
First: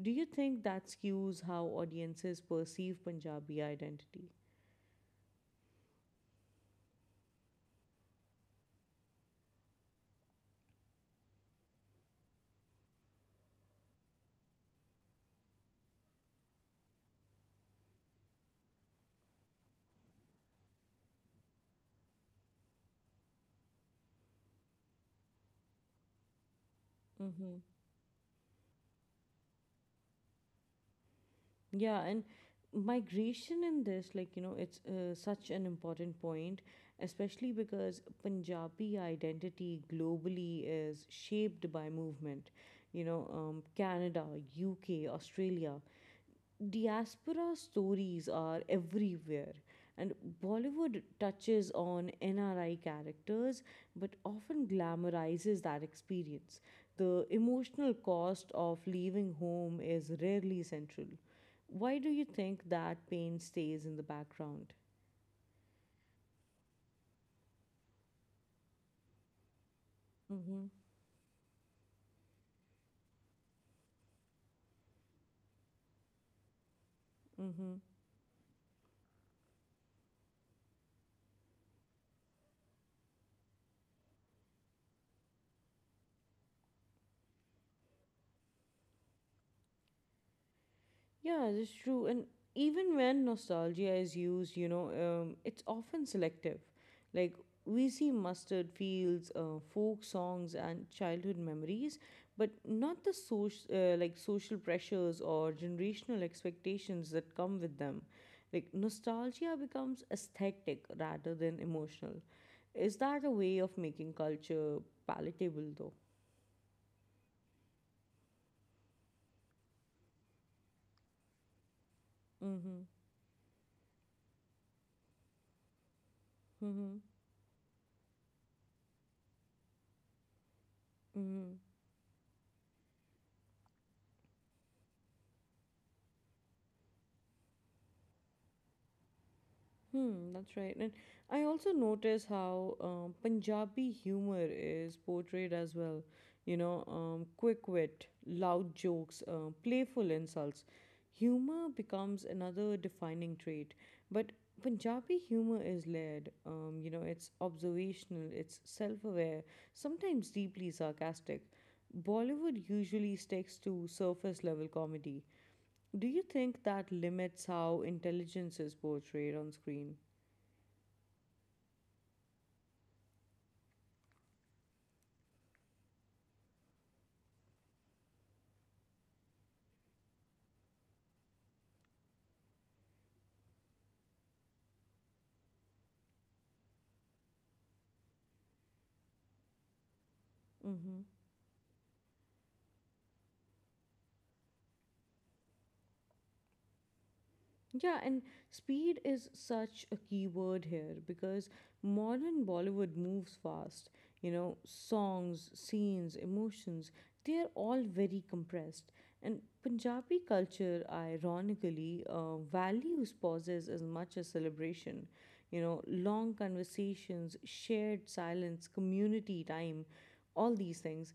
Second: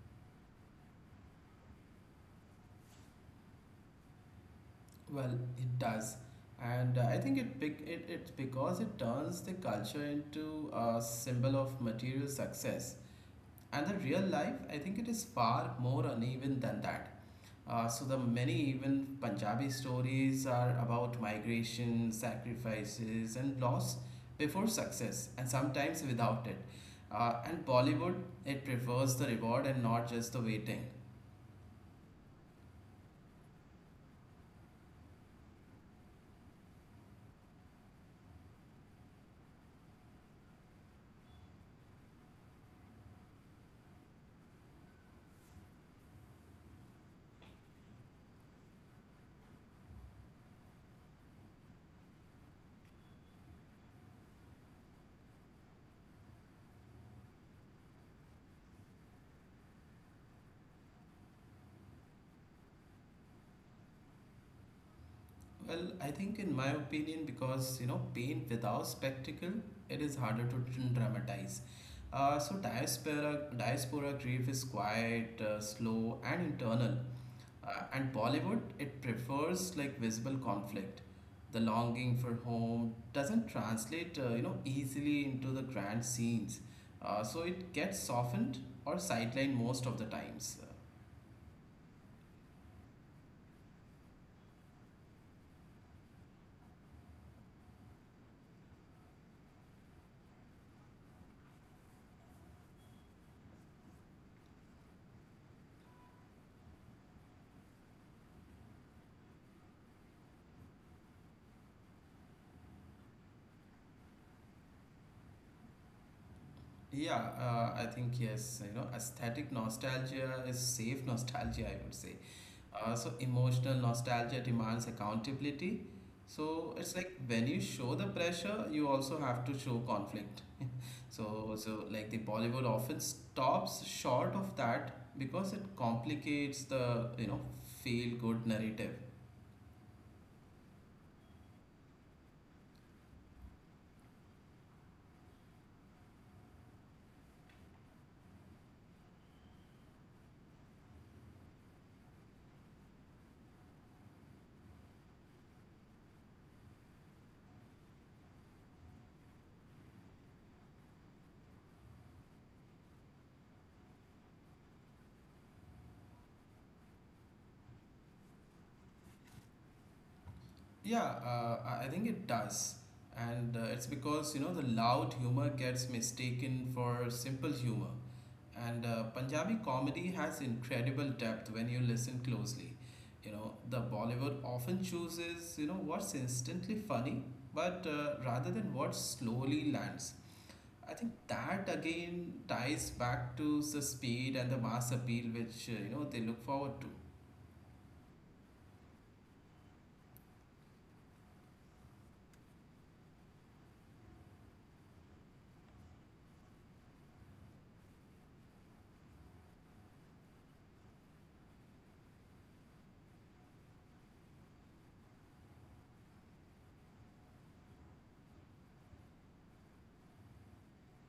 [SPEAKER 1] Do you think that skews how audiences perceive Punjabi identity?
[SPEAKER 2] Well, it does. And I think it it's because it turns the culture into a symbol of material success. And the real life, I think it is far more uneven than that. So the many even Punjabi stories are about migration, sacrifices, and loss before success, and sometimes without it. And Bollywood, it prefers the reward and not just the waiting.
[SPEAKER 1] Yeah, and migration in this, like, you know, it's such an important point, especially because Punjabi identity globally is shaped by movement. You know, Canada, UK, Australia, diaspora stories are everywhere and Bollywood touches on NRI characters but often glamorizes that experience. The emotional cost of leaving home is rarely central. Why do you think that pain stays in the background?
[SPEAKER 2] Well, I think in my opinion, because you know, paint without spectacle, it is harder to
[SPEAKER 1] Mm-hmm.
[SPEAKER 2] dramatize. So diaspora grief is quiet, slow, and internal. And Bollywood, it prefers like visible conflict. The longing for home doesn't translate, you know, easily into the grand scenes. So it gets softened or sidelined most of the times.
[SPEAKER 1] Yeah, that's true. And even when nostalgia is used, you know, it's often selective. Like we see mustard fields, folk songs, and childhood memories, but not the social, like social pressures or generational expectations that come with them. Like nostalgia becomes aesthetic rather than emotional. Is that a way of making culture palatable, though?
[SPEAKER 2] Yeah, I think yes, you know, aesthetic nostalgia is safe nostalgia, I would say.
[SPEAKER 1] Mm-hmm.
[SPEAKER 2] So emotional nostalgia demands accountability. So
[SPEAKER 1] Mm-hmm.
[SPEAKER 2] it's like when you show the pressure, you also have to show conflict.
[SPEAKER 1] Mm-hmm.
[SPEAKER 2] So like the Bollywood often stops short of that because it complicates the, you know, feel-good narrative.
[SPEAKER 1] Hmm, that's right. And I also notice how Punjabi humor is portrayed as well. You know, quick wit, loud jokes, playful insults. Humor becomes another defining trait. But Punjabi humor is layered. You know, it's observational, it's self aware, sometimes deeply sarcastic. Bollywood usually sticks to surface level comedy. Do you think that limits how intelligence is portrayed on screen?
[SPEAKER 2] Yeah, I think it does. And it's because, you know, the loud humor gets mistaken for simple humor. And Punjabi comedy has incredible depth when you listen closely. You know, the Bollywood often chooses, you know, what's instantly funny, but rather than what slowly lands. I
[SPEAKER 1] Mm-hmm.
[SPEAKER 2] think that again ties back to the speed and the mass appeal which, you know, they look forward to.
[SPEAKER 1] Yeah, and speed is such a key word here because modern Bollywood moves fast. You know, songs, scenes, emotions, they are all very compressed. And Punjabi culture, ironically, values pauses as much as celebration. You know, long conversations, shared silence, community time, all these things.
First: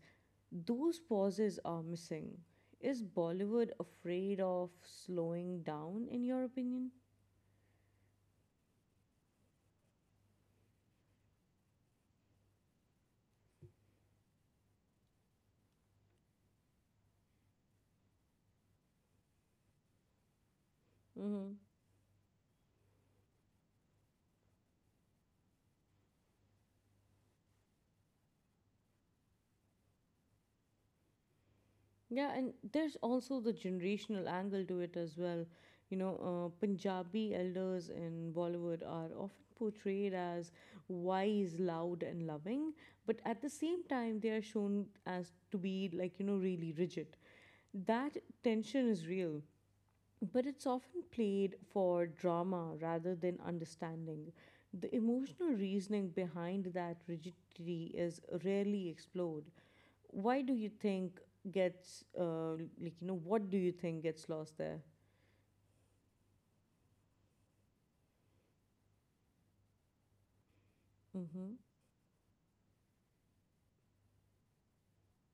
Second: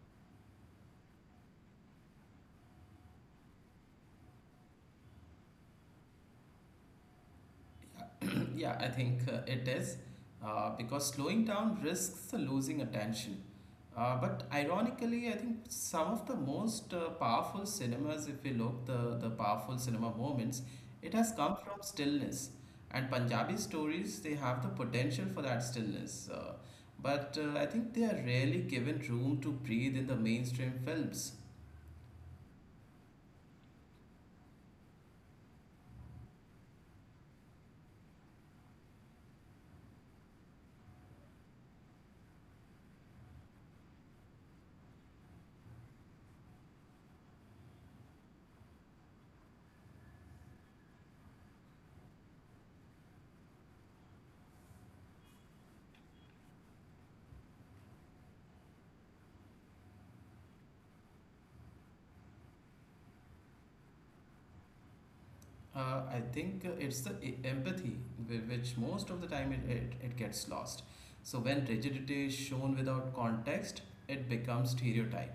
[SPEAKER 1] Those pauses are missing. Is Bollywood afraid of slowing down, in your opinion?
[SPEAKER 2] Yeah, I think it is because slowing down risks losing attention. But ironically, I think some of the most powerful cinemas, if we look the powerful cinema moments, it has
[SPEAKER 1] Mm-hmm.
[SPEAKER 2] come from stillness. And Punjabi stories, they have the potential for that stillness. But I think they are rarely given room to breathe in the mainstream films.
[SPEAKER 1] Yeah, and there's also the generational angle to it as well. You know, Punjabi elders in Bollywood are often portrayed as wise, loud, and loving, but at the same time, they are shown as to be like, you know, really rigid. That tension is real but it's often played for drama rather than understanding. The emotional reasoning behind that rigidity is rarely explored. Why do you think gets like you know what do you think gets lost there?
[SPEAKER 2] I think it's the empathy, which most of the time it gets lost. So
[SPEAKER 1] Mm-hmm.
[SPEAKER 2] when rigidity is shown without context, it becomes stereotype.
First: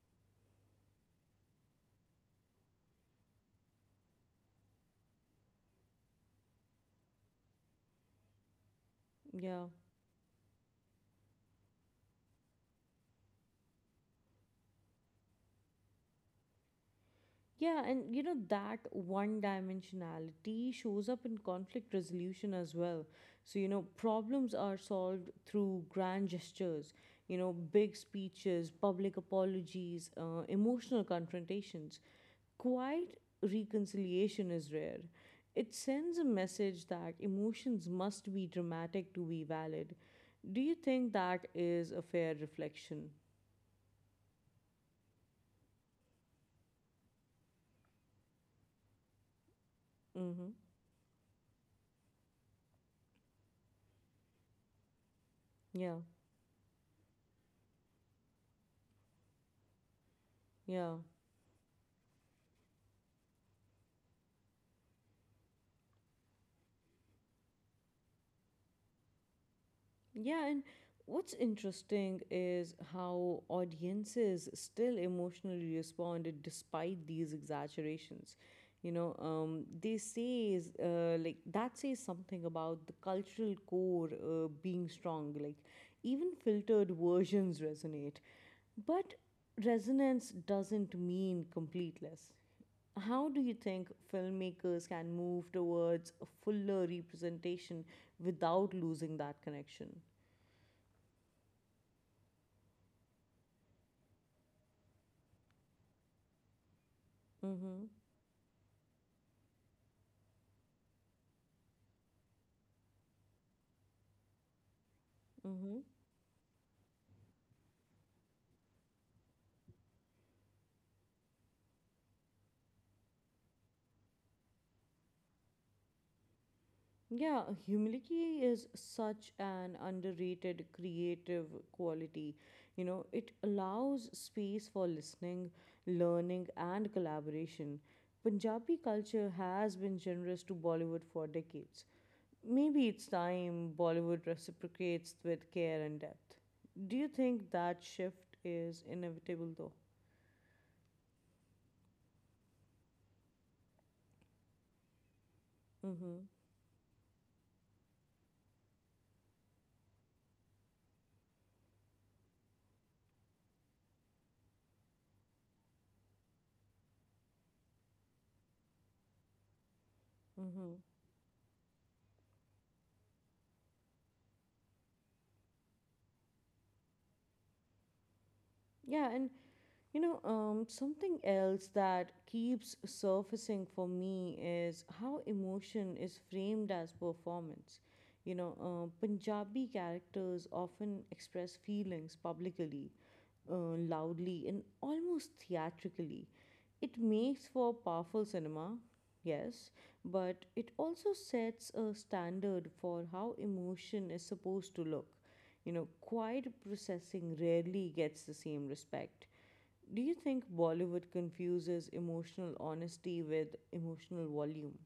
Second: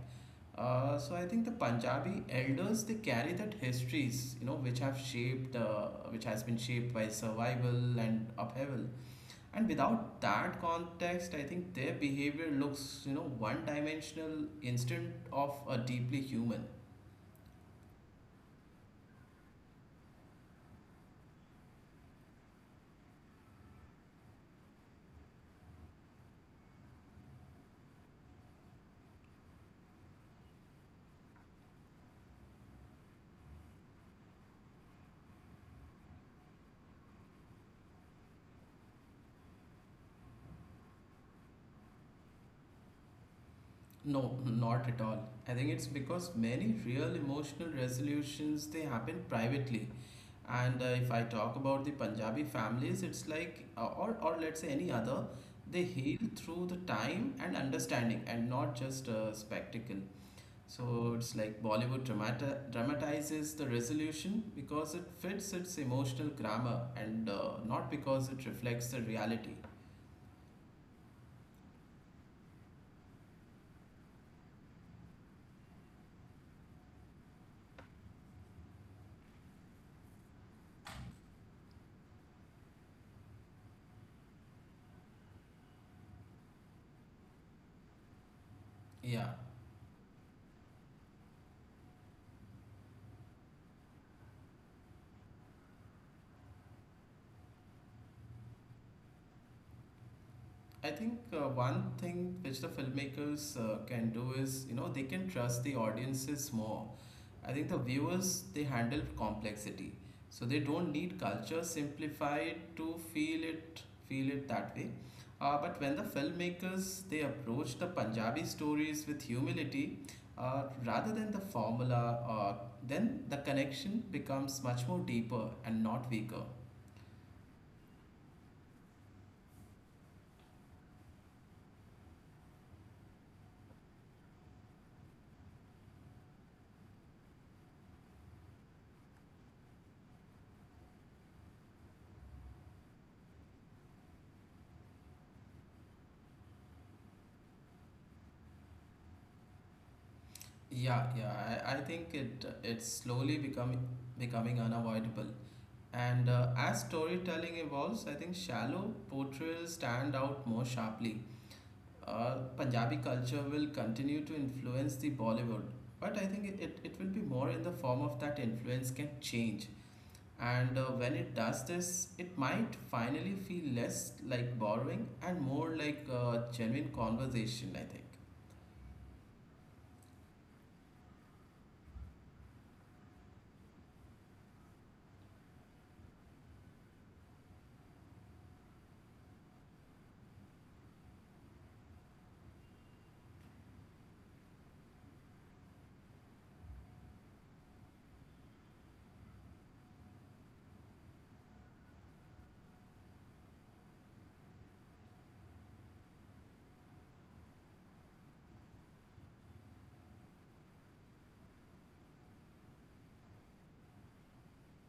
[SPEAKER 2] So I think the Punjabi elders they carry that histories, you know, which have shaped, which has been shaped by survival and upheaval.
[SPEAKER 1] Yeah.
[SPEAKER 2] And without that context, I think their behavior looks, you know, one-dimensional instead of a deeply human.
[SPEAKER 1] Yeah, and you know that one dimensionality shows up in conflict resolution as well. So, you know, problems are solved through grand gestures, you know, big speeches, public apologies, emotional confrontations. Quiet reconciliation is rare. It sends a message that emotions must be dramatic to be valid. Do you think that is a fair reflection?
[SPEAKER 2] No, not at all. I think it's because many real emotional resolutions they happen privately.
[SPEAKER 1] Mm-hmm.
[SPEAKER 2] And if I talk about the Punjabi families, it's like, or let's say any other, they
[SPEAKER 1] Yeah,
[SPEAKER 2] heal through the time and understanding and not just a spectacle.
[SPEAKER 1] yeah.
[SPEAKER 2] So it's like Bollywood dramata dramatizes the resolution because it fits its emotional grammar and not because it reflects the reality.
[SPEAKER 1] Yeah, and what's interesting is how audiences still emotionally responded despite these exaggerations. You know, they say like that says something about the cultural core being strong. Like even filtered versions resonate, but
[SPEAKER 2] Yeah.
[SPEAKER 1] resonance doesn't mean completeness. How do you think filmmakers can move towards a fuller representation without losing that connection?
[SPEAKER 2] I think one thing which the filmmakers can do is, you know, they can trust the audiences more. I think the
[SPEAKER 1] Mm-hmm.
[SPEAKER 2] viewers, they handle complexity. So they don't need culture simplified to feel it that way. But
[SPEAKER 1] Mm-hmm.
[SPEAKER 2] when the filmmakers, they approach the Punjabi stories with humility, rather than the formula, uh, then the connection becomes much more deeper and not weaker.
[SPEAKER 1] Yeah, humility is such an underrated creative quality. You know, it allows space for listening, learning, and collaboration. Punjabi culture has been generous to Bollywood for decades. Maybe it's time Bollywood reciprocates with care and depth. Do you think that shift is inevitable though?
[SPEAKER 2] Yeah, yeah. I think it it's slowly becoming becoming unavoidable.
[SPEAKER 1] Mm-hmm.
[SPEAKER 2] And as storytelling evolves, I think shallow portrayals stand out more sharply. Punjabi culture will continue to influence the Bollywood, but I think it will be more in the form of that influence can change.
[SPEAKER 1] Mm-hmm.
[SPEAKER 2] And when it does this, it might finally feel less like borrowing and more like a genuine conversation, I think.
[SPEAKER 1] Yeah, and you know, something else that keeps surfacing for me is how emotion is framed as performance. You know, Punjabi characters often express feelings publicly, loudly and almost theatrically. It makes for powerful cinema, yes, but it also sets a standard for how emotion is supposed to look. You know, quiet processing rarely gets the same respect. Do you think Bollywood confuses emotional honesty with emotional volume?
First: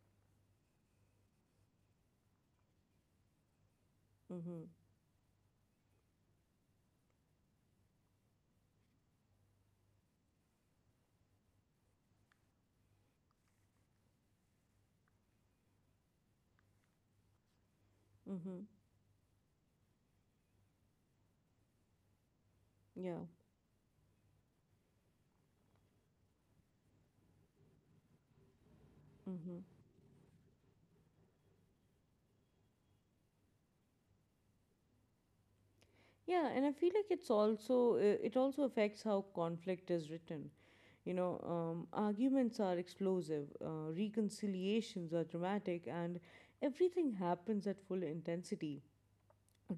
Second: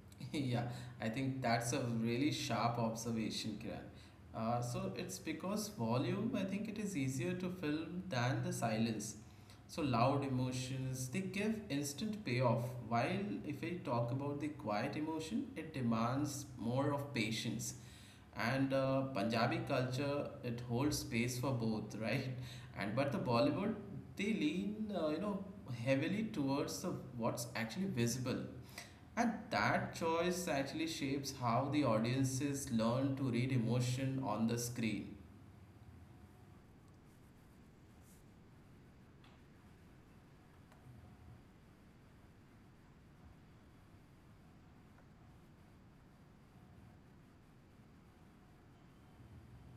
[SPEAKER 2] Yeah, I think that's a really sharp observation, Kiran. Uh,
[SPEAKER 1] Mm-hmm.
[SPEAKER 2] so it's because volume, I think it is easier to film than the silence. So loud emotions, they give instant payoff, while if we talk about the quiet emotion, it demands more of patience.
[SPEAKER 1] Mm-hmm.
[SPEAKER 2] And Punjabi culture, it holds space for both, right? And but the
[SPEAKER 1] Yeah.
[SPEAKER 2] Bollywood, they lean, you know, heavily towards the what's actually visible, and
[SPEAKER 1] Mm-hmm.
[SPEAKER 2] that choice actually shapes how the audiences learn to read emotion on the screen.
[SPEAKER 1] Yeah, and I feel like it's also it also affects how conflict is written. You know, arguments are explosive, reconciliations are dramatic, and everything happens at full intensity.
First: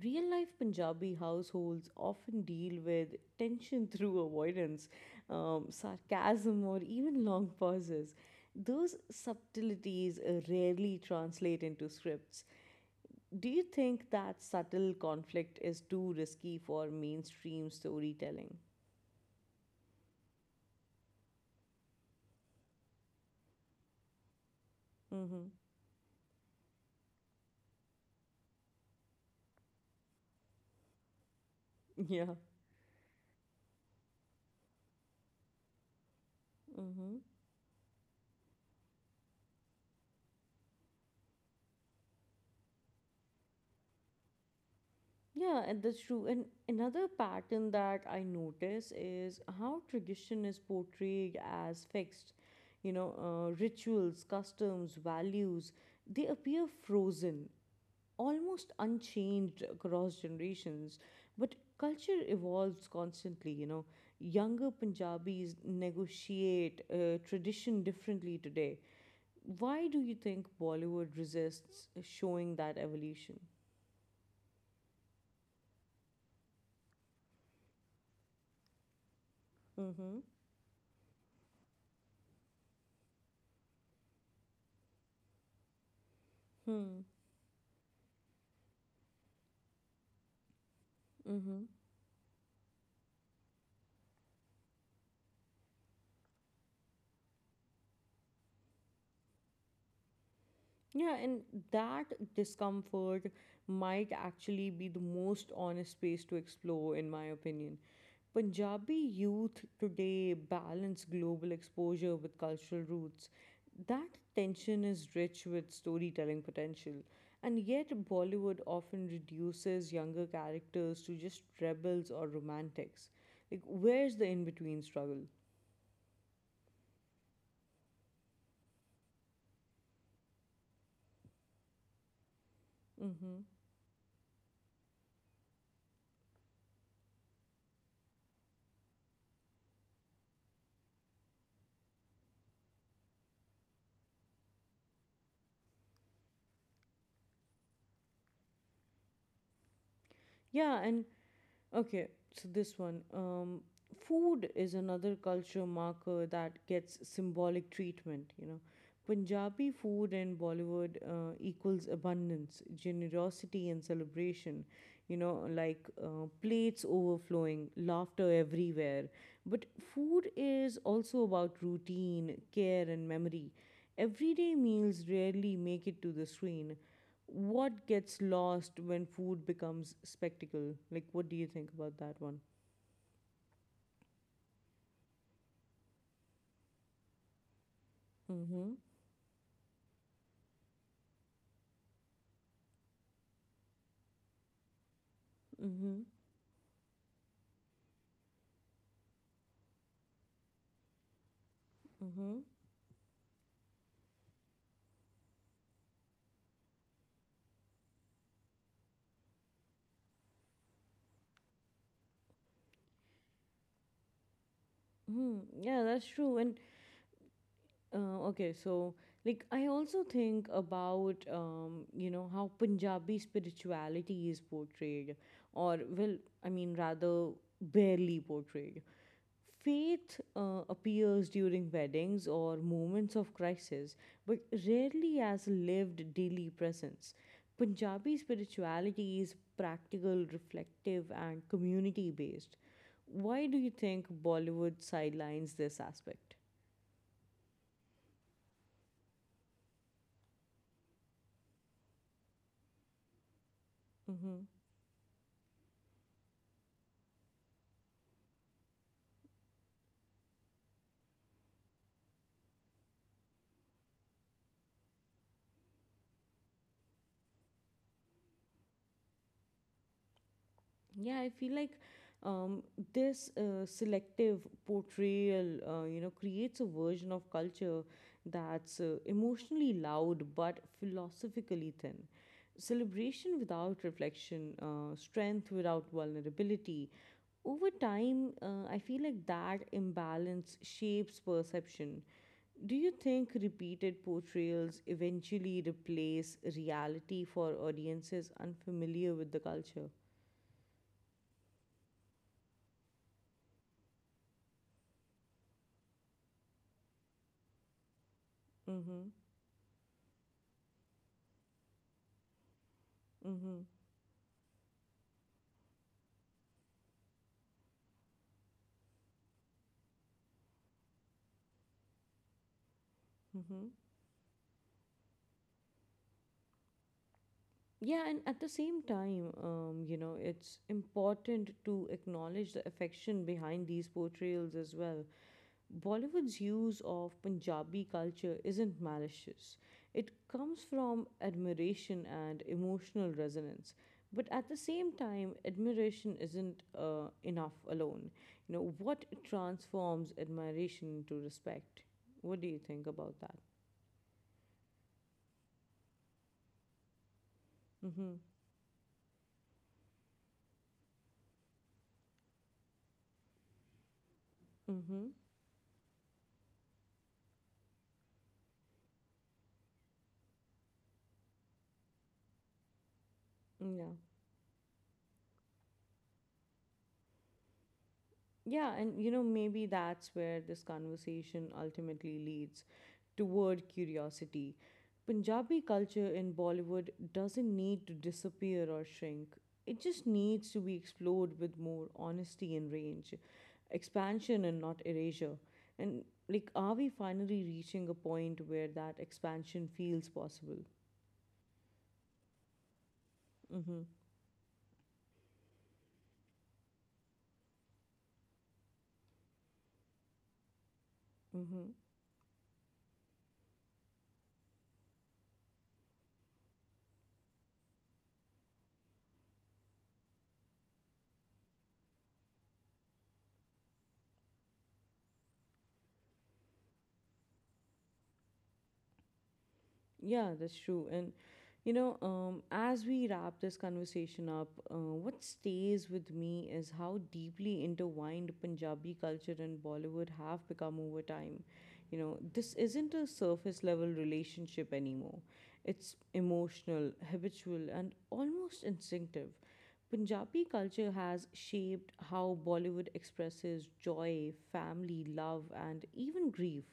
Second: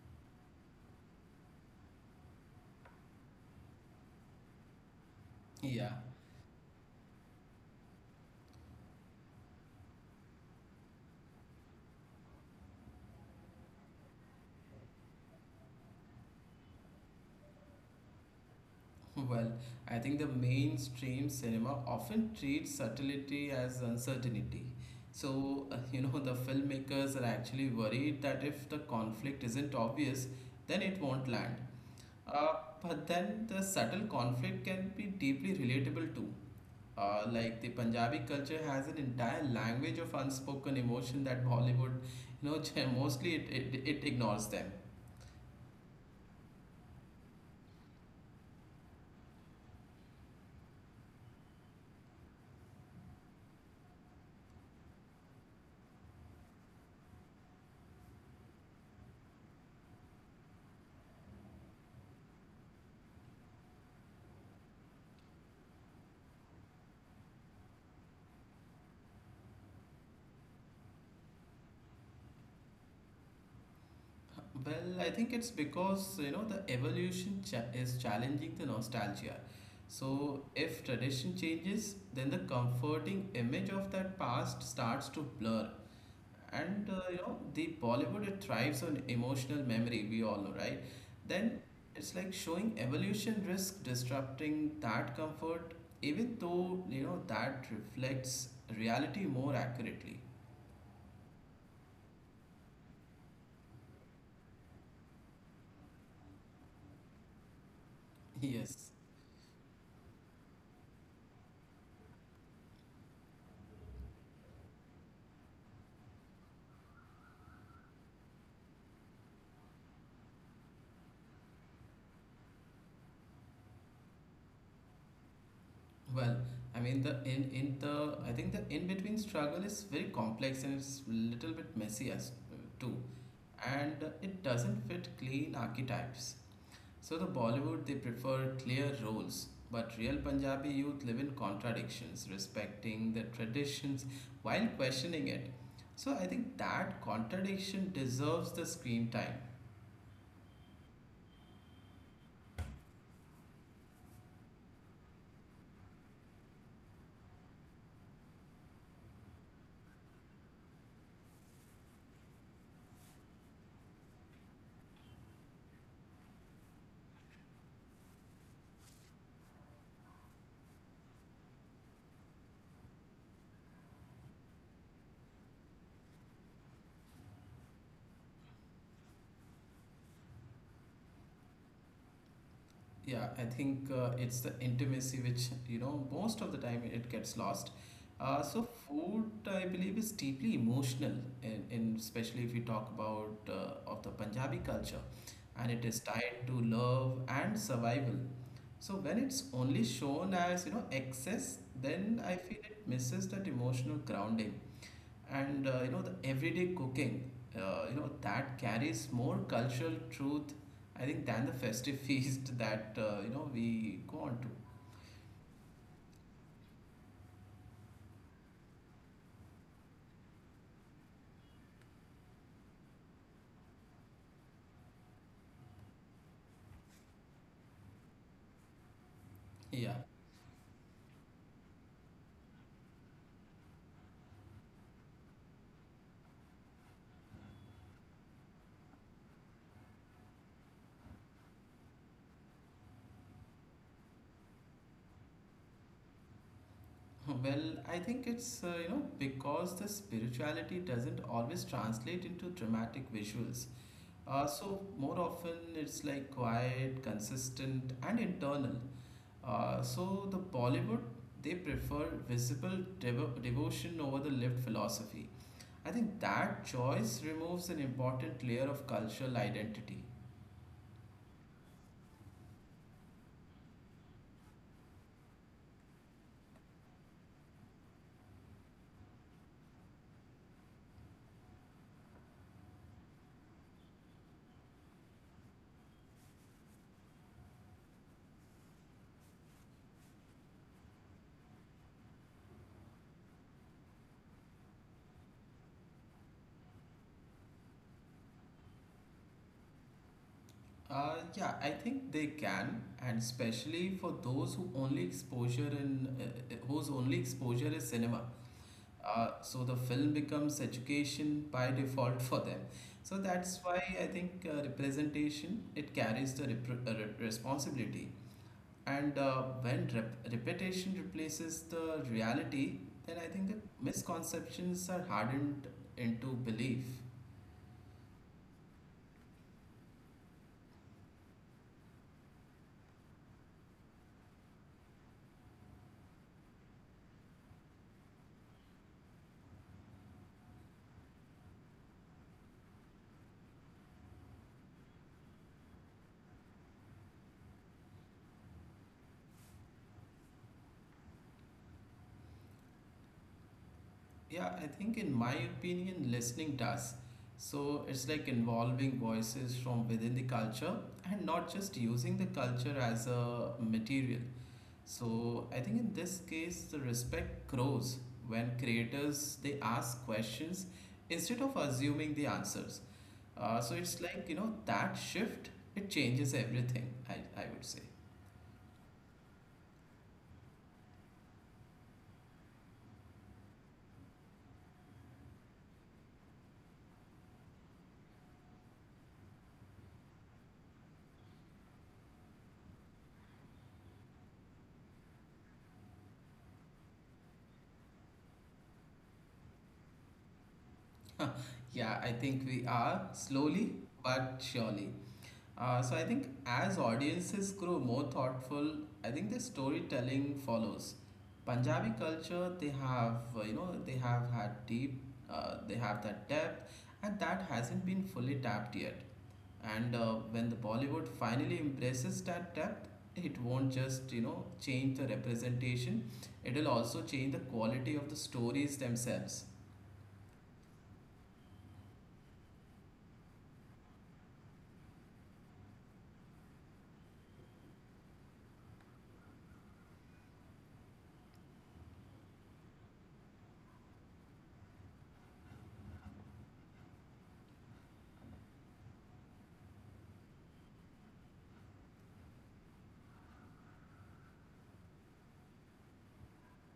[SPEAKER 1] Real life Punjabi households often deal with tension through avoidance,
[SPEAKER 2] Yeah,
[SPEAKER 1] sarcasm, or even long pauses. Those subtleties rarely translate into scripts. Do you think that subtle conflict is too risky for mainstream storytelling?
[SPEAKER 2] well, I think the mainstream cinema often treats subtlety as uncertainty.
[SPEAKER 1] Mm-hmm.
[SPEAKER 2] So, you know, the filmmakers are actually worried that if the conflict isn't obvious, then it won't land.
[SPEAKER 1] Yeah.
[SPEAKER 2] Uh, but then the subtle conflict can be deeply relatable too.
[SPEAKER 1] Mm-hmm.
[SPEAKER 2] Like the Punjabi culture has an entire language of unspoken emotion that Bollywood, you know, mostly it ignores them.
[SPEAKER 1] Yeah, and that's true. And another pattern that I notice is how tradition is portrayed as fixed. You know, rituals, customs, values, they appear frozen, almost unchanged across generations. But culture evolves constantly, you know. Younger Punjabis negotiate tradition differently today. Why do you think Bollywood resists showing that evolution?
[SPEAKER 2] Well, I think it's because, you know, the evolution is challenging the nostalgia.
[SPEAKER 1] Mm-hmm.
[SPEAKER 2] So, if tradition changes, then the comforting image of that past starts to blur. And
[SPEAKER 1] Hmm.
[SPEAKER 2] you know, the Bollywood it thrives on emotional memory, we all know, right? Then
[SPEAKER 1] Mm-hmm.
[SPEAKER 2] it's like showing evolution risk disrupting that comfort, even though you know that reflects reality more accurately.
[SPEAKER 1] Yeah, and that discomfort might actually be the most honest space to explore, in my opinion.
[SPEAKER 2] Yes.
[SPEAKER 1] Punjabi youth today balance global exposure with cultural roots. That tension is rich with storytelling potential. And yet, Bollywood often reduces younger characters to just rebels or romantics. Like, where's the in between struggle?
[SPEAKER 2] Well, I mean the in the I think the in between struggle is very complex and it's little bit messy as too,
[SPEAKER 1] Mm-hmm.
[SPEAKER 2] and it doesn't fit clean archetypes. So the Bollywood they prefer clear roles, but real Punjabi youth live in contradictions, respecting the traditions while questioning it. So I think that contradiction deserves the screen time.
[SPEAKER 1] Yeah, and okay, so this one. Food is another culture marker that gets symbolic treatment, you know. Punjabi food and Bollywood equals abundance, generosity, and celebration. You know, like plates overflowing, laughter everywhere. But food is also about routine, care, and memory. Everyday meals rarely make it to the screen. What gets lost when food becomes spectacle? Like, what do you think about that one?
[SPEAKER 2] Yeah, I think it's the intimacy which most of the time it gets lost. So
[SPEAKER 1] Mm-hmm.
[SPEAKER 2] food, I believe, is deeply emotional, in especially if we talk about of the Punjabi culture, and it is
[SPEAKER 1] Mm-hmm.
[SPEAKER 2] tied to love and survival. So when it's only shown as excess, then I
[SPEAKER 1] Mm-hmm.
[SPEAKER 2] feel it misses that emotional grounding and the everyday cooking. That carries more cultural truth, I think, than the festive feast that we go on to.
[SPEAKER 1] Mm, yeah, that's true. And okay, so like I also think about you know how Punjabi spirituality is portrayed, or well, I mean rather barely portrayed.
[SPEAKER 2] Yeah.
[SPEAKER 1] Faith appears during weddings or moments of crisis, but rarely as lived daily presence. Punjabi spirituality is practical, reflective, and community based. Why do you think Bollywood sidelines this aspect?
[SPEAKER 2] Well, I think it's because the spirituality doesn't always translate into dramatic visuals.
[SPEAKER 1] Mm-hmm.
[SPEAKER 2] So more often it's like quiet, consistent, and internal. So the Bollywood they prefer devotion over the lived philosophy. I think that choice removes an important layer of cultural identity.
[SPEAKER 1] Yeah, I feel like um, this selective portrayal you know creates a version of culture that's emotionally loud but philosophically thin. Celebration without reflection, strength without vulnerability. Over time, I feel like that imbalance shapes perception. Do you think repeated portrayals eventually replace reality for audiences unfamiliar with the culture?
[SPEAKER 2] Yeah, I think they can, and especially for those who only exposure in whose only exposure is cinema.
[SPEAKER 1] Mm-hmm.
[SPEAKER 2] So the film becomes education by default for them. So that's
[SPEAKER 1] Mm-hmm.
[SPEAKER 2] why I think representation it carries the responsibility. And when repetition replaces the reality, then I think the
[SPEAKER 1] Mm-hmm.
[SPEAKER 2] misconceptions are hardened into belief.
[SPEAKER 1] Yeah, and at the same time, you know, it's important to acknowledge the affection behind these portrayals as well. Bollywood's use of Punjabi culture isn't malicious, it comes from admiration and emotional resonance. But at the same time, admiration isn't enough alone. You know, what transforms admiration into respect? What do you think about that?
[SPEAKER 2] Yeah, I think in my opinion, listening does. So it's
[SPEAKER 1] Mm-hmm.
[SPEAKER 2] like involving voices from within the culture and not just using the culture as a material.
[SPEAKER 1] Mm-hmm.
[SPEAKER 2] So I think in this case, the respect grows when creators they ask questions instead of assuming the answers. So it's
[SPEAKER 1] Yeah.
[SPEAKER 2] like, you know, that shift, it changes everything, I would say.
[SPEAKER 1] Yeah, and you know, maybe that's where this conversation ultimately leads toward curiosity. Punjabi culture in Bollywood doesn't need to disappear or shrink, it just needs to be explored with more honesty and range, expansion and not erasure. And like, are we finally reaching a point where that expansion feels possible?
[SPEAKER 2] Huh. Yeah, I think we are slowly
[SPEAKER 1] Mm-hmm.
[SPEAKER 2] but surely. So I think as audiences grow more thoughtful, I think the storytelling follows.
[SPEAKER 1] Mm-hmm.
[SPEAKER 2] Punjabi culture, they have, they have had deep, they have that depth, and that hasn't been fully tapped yet. And when the Bollywood finally embraces that depth, it won't just you know change the representation; it'll also change the quality of the stories themselves.
[SPEAKER 1] Yeah, that's true. And you know, as we wrap this conversation up, what stays with me is how deeply intertwined Punjabi culture and Bollywood have become over time. You know, this isn't a surface level relationship anymore. It's emotional, habitual, and almost instinctive. Punjabi culture has shaped how Bollywood expresses joy, family, love, and even grief.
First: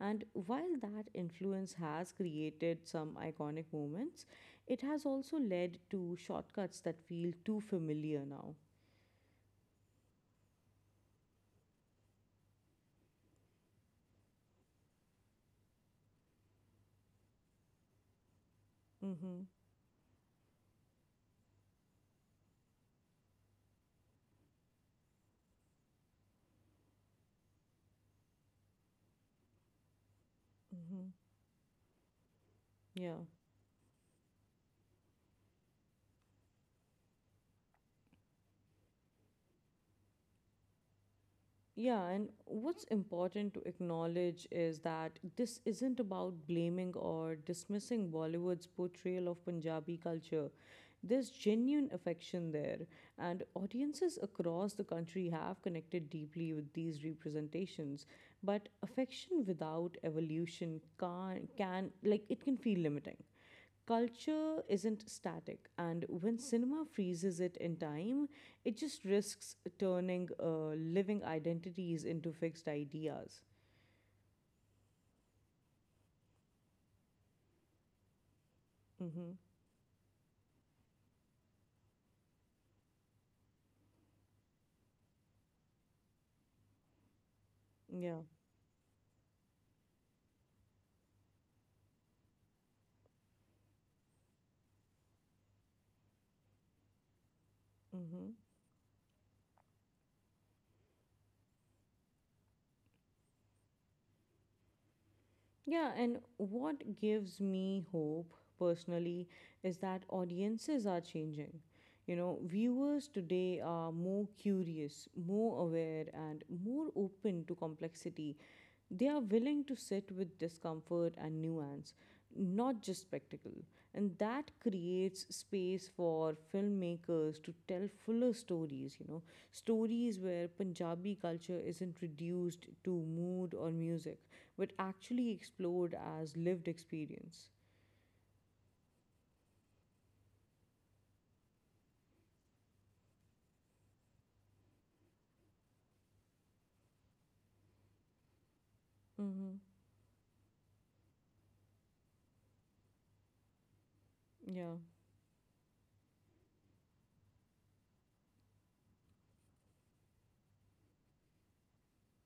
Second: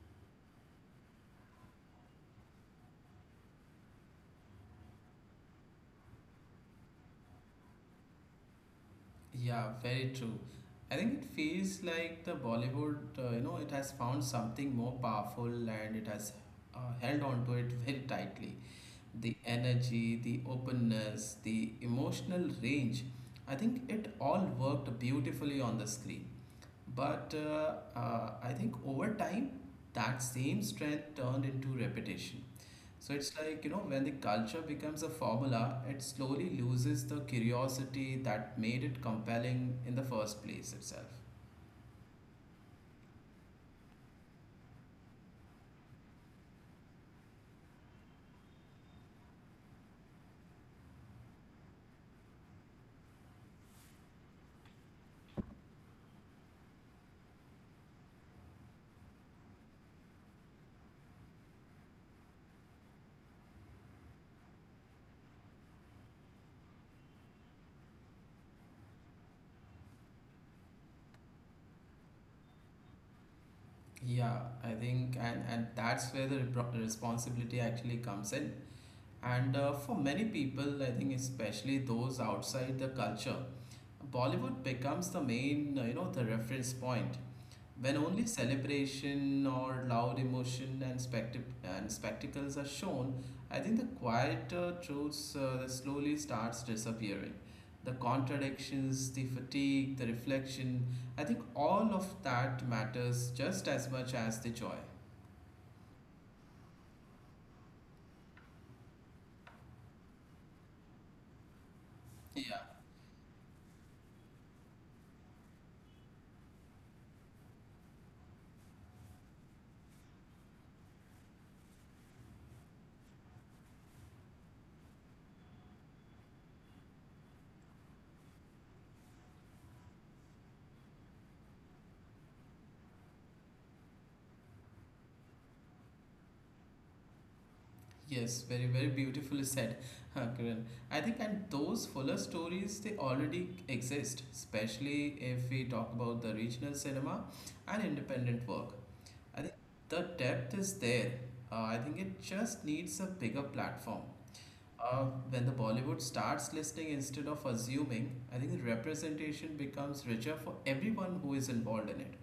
[SPEAKER 1] And while that influence has created some iconic moments, it has also led to shortcuts that feel too familiar now.
[SPEAKER 2] Yeah, very true. I think it feels like the Bollywood, it has found something more powerful and it has held on to it very tightly. The
[SPEAKER 1] Mm-hmm.
[SPEAKER 2] energy, the openness, the emotional range, I think it all worked beautifully on the screen. But I think over time, that same
[SPEAKER 1] Mm-hmm.
[SPEAKER 2] strength turned into repetition. So
[SPEAKER 1] Yeah.
[SPEAKER 2] it's like, you know, when the culture becomes a formula, it slowly loses the curiosity that made it compelling in the first place itself.
[SPEAKER 1] Yeah, and what's important to acknowledge is that this isn't about blaming or dismissing Bollywood's portrayal of Punjabi culture. There's genuine affection there, and audiences across the country have connected deeply with these representations. But affection without evolution it can feel limiting. Culture isn't static, and when cinema freezes it in time, it just risks turning living identities into fixed ideas.
[SPEAKER 2] Yeah, I think, and that's where the responsibility actually comes in.
[SPEAKER 1] Hmm.
[SPEAKER 2] And for many people, I think, especially those outside the culture, Bollywood becomes the main, the reference point. When
[SPEAKER 1] Yeah.
[SPEAKER 2] only celebration or loud emotion and spectacles are shown, I think the quieter truths that slowly starts disappearing. The
[SPEAKER 1] Hmm.
[SPEAKER 2] contradictions, the fatigue, the reflection, I think all of that matters just as much as the joy.
[SPEAKER 1] Yeah, and what gives me hope personally is that audiences are changing. You know,
[SPEAKER 2] Yeah.
[SPEAKER 1] viewers today are more curious, more aware, and more open to complexity. They are willing to sit with discomfort and nuance, not just spectacle. And that creates space for filmmakers to tell fuller stories, you know, stories where Punjabi culture isn't reduced to mood or music, but actually explored as lived experience.
[SPEAKER 2] Yes, very, very beautifully said, Karan. I think, and those fuller stories, they already exist, especially if we talk about the regional cinema and independent work. I think
[SPEAKER 1] Mm-hmm.
[SPEAKER 2] the depth is there. I think it just needs a bigger platform.
[SPEAKER 1] Yeah.
[SPEAKER 2] Uh, when the Bollywood starts listening instead of assuming, I think the representation becomes richer for everyone who is involved in it.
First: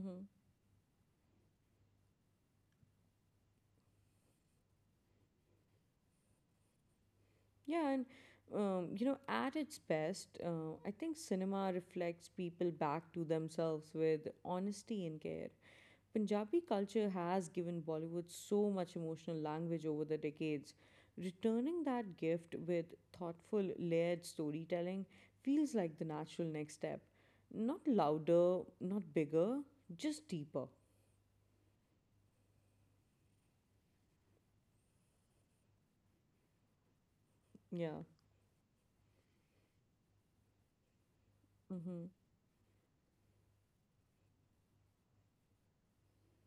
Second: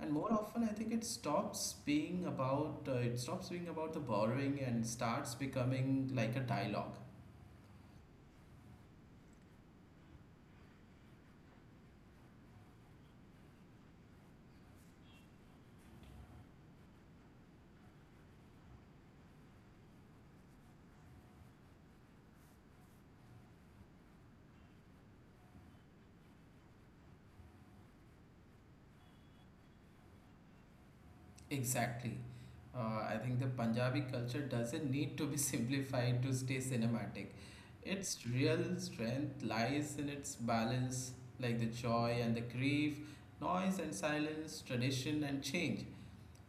[SPEAKER 2] And more often, I think it stops being about the borrowing and starts becoming like a dialogue.
[SPEAKER 1] Yeah, and you know, at its best, I think cinema reflects people back to themselves with honesty and care. Punjabi culture has given Bollywood so much emotional language over the decades. Returning that gift with thoughtful, layered storytelling feels like the natural next step. Not louder, not bigger, just deeper.
[SPEAKER 2] Exactly. I think the Punjabi culture doesn't need to be simplified to stay cinematic.
[SPEAKER 1] Yeah.
[SPEAKER 2] Its real strength lies in its balance, like the
[SPEAKER 1] Mm-hmm.
[SPEAKER 2] joy and the grief, noise and silence, tradition and change.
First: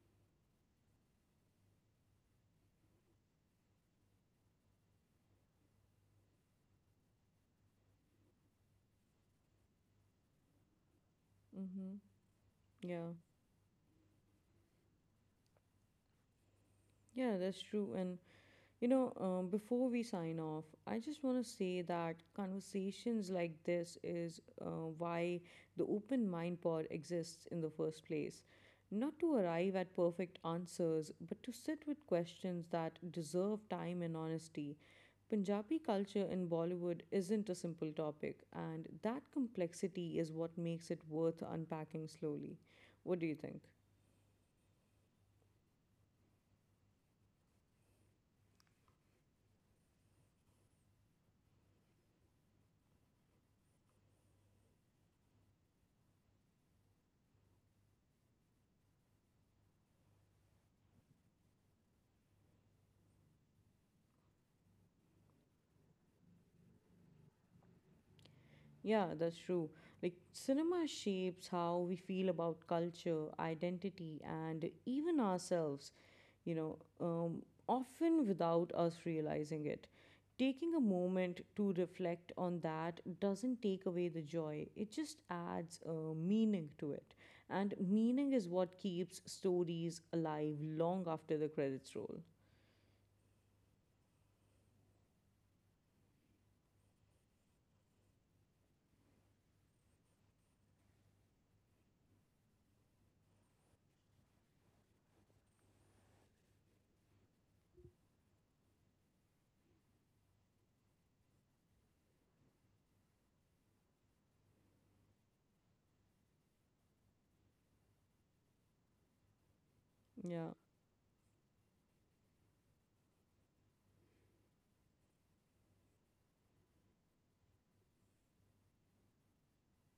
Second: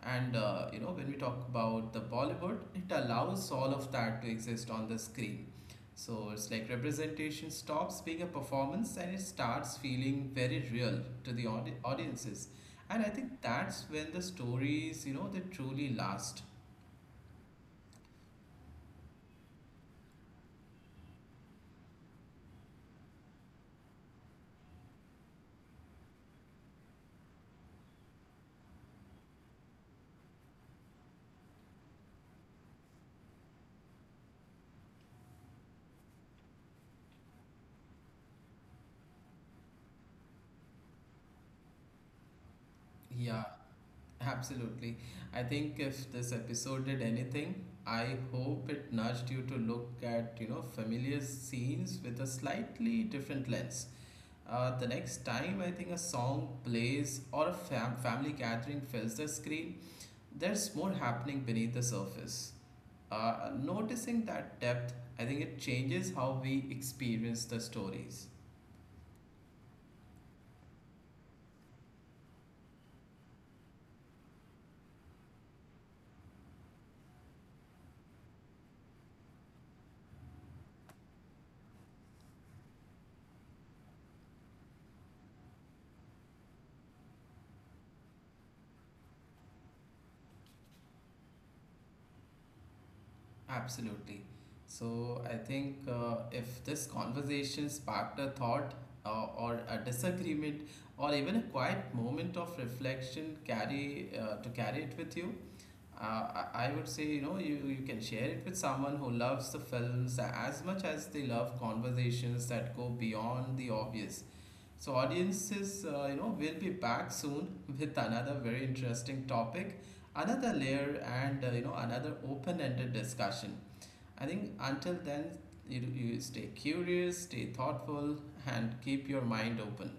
[SPEAKER 2] And when we talk about the Bollywood, it allows all of that to exist on the screen. So it's like representation stops being a performance and it starts feeling very real to the
[SPEAKER 1] Mm-hmm.
[SPEAKER 2] audiences. And I
[SPEAKER 1] Yeah.
[SPEAKER 2] think that's when the stories, you know, they truly last.
[SPEAKER 1] Yeah, that's true. And you know, before we sign off, I just want to say that conversations like this is why the Open Mind Pod exists in the first place. Not to arrive at perfect answers, but to sit with questions that deserve time and honesty. Punjabi culture in Bollywood isn't a simple topic, and that complexity is what makes it worth unpacking slowly. What do you
[SPEAKER 2] Yeah,
[SPEAKER 1] think?
[SPEAKER 2] absolutely. I think if this episode did anything, I hope it nudged you to look at, you know, familiar scenes with a slightly different lens. The next time I think a song plays or a family gathering fills the screen, there's more happening beneath the surface. Noticing that depth, I think it changes how we experience the stories.
[SPEAKER 1] Yeah, that's true. Like, cinema shapes how we feel about culture, identity, and even ourselves, you know, often without us realizing it. Taking a moment to reflect on that doesn't take away the joy, it just adds meaning to it. And meaning is what keeps stories alive long after the credits roll.
[SPEAKER 2] Absolutely. So I think if this conversation sparked a thought or a disagreement or even a quiet moment of reflection, carry to carry it with you. I would say, you know, you can share it with someone who loves the films as much as they love conversations that go beyond the obvious. So, audiences, will be back soon with another very interesting topic, another
[SPEAKER 1] Yeah.
[SPEAKER 2] layer, and, another open ended discussion. I think until then, you stay curious, stay thoughtful, and keep your mind open.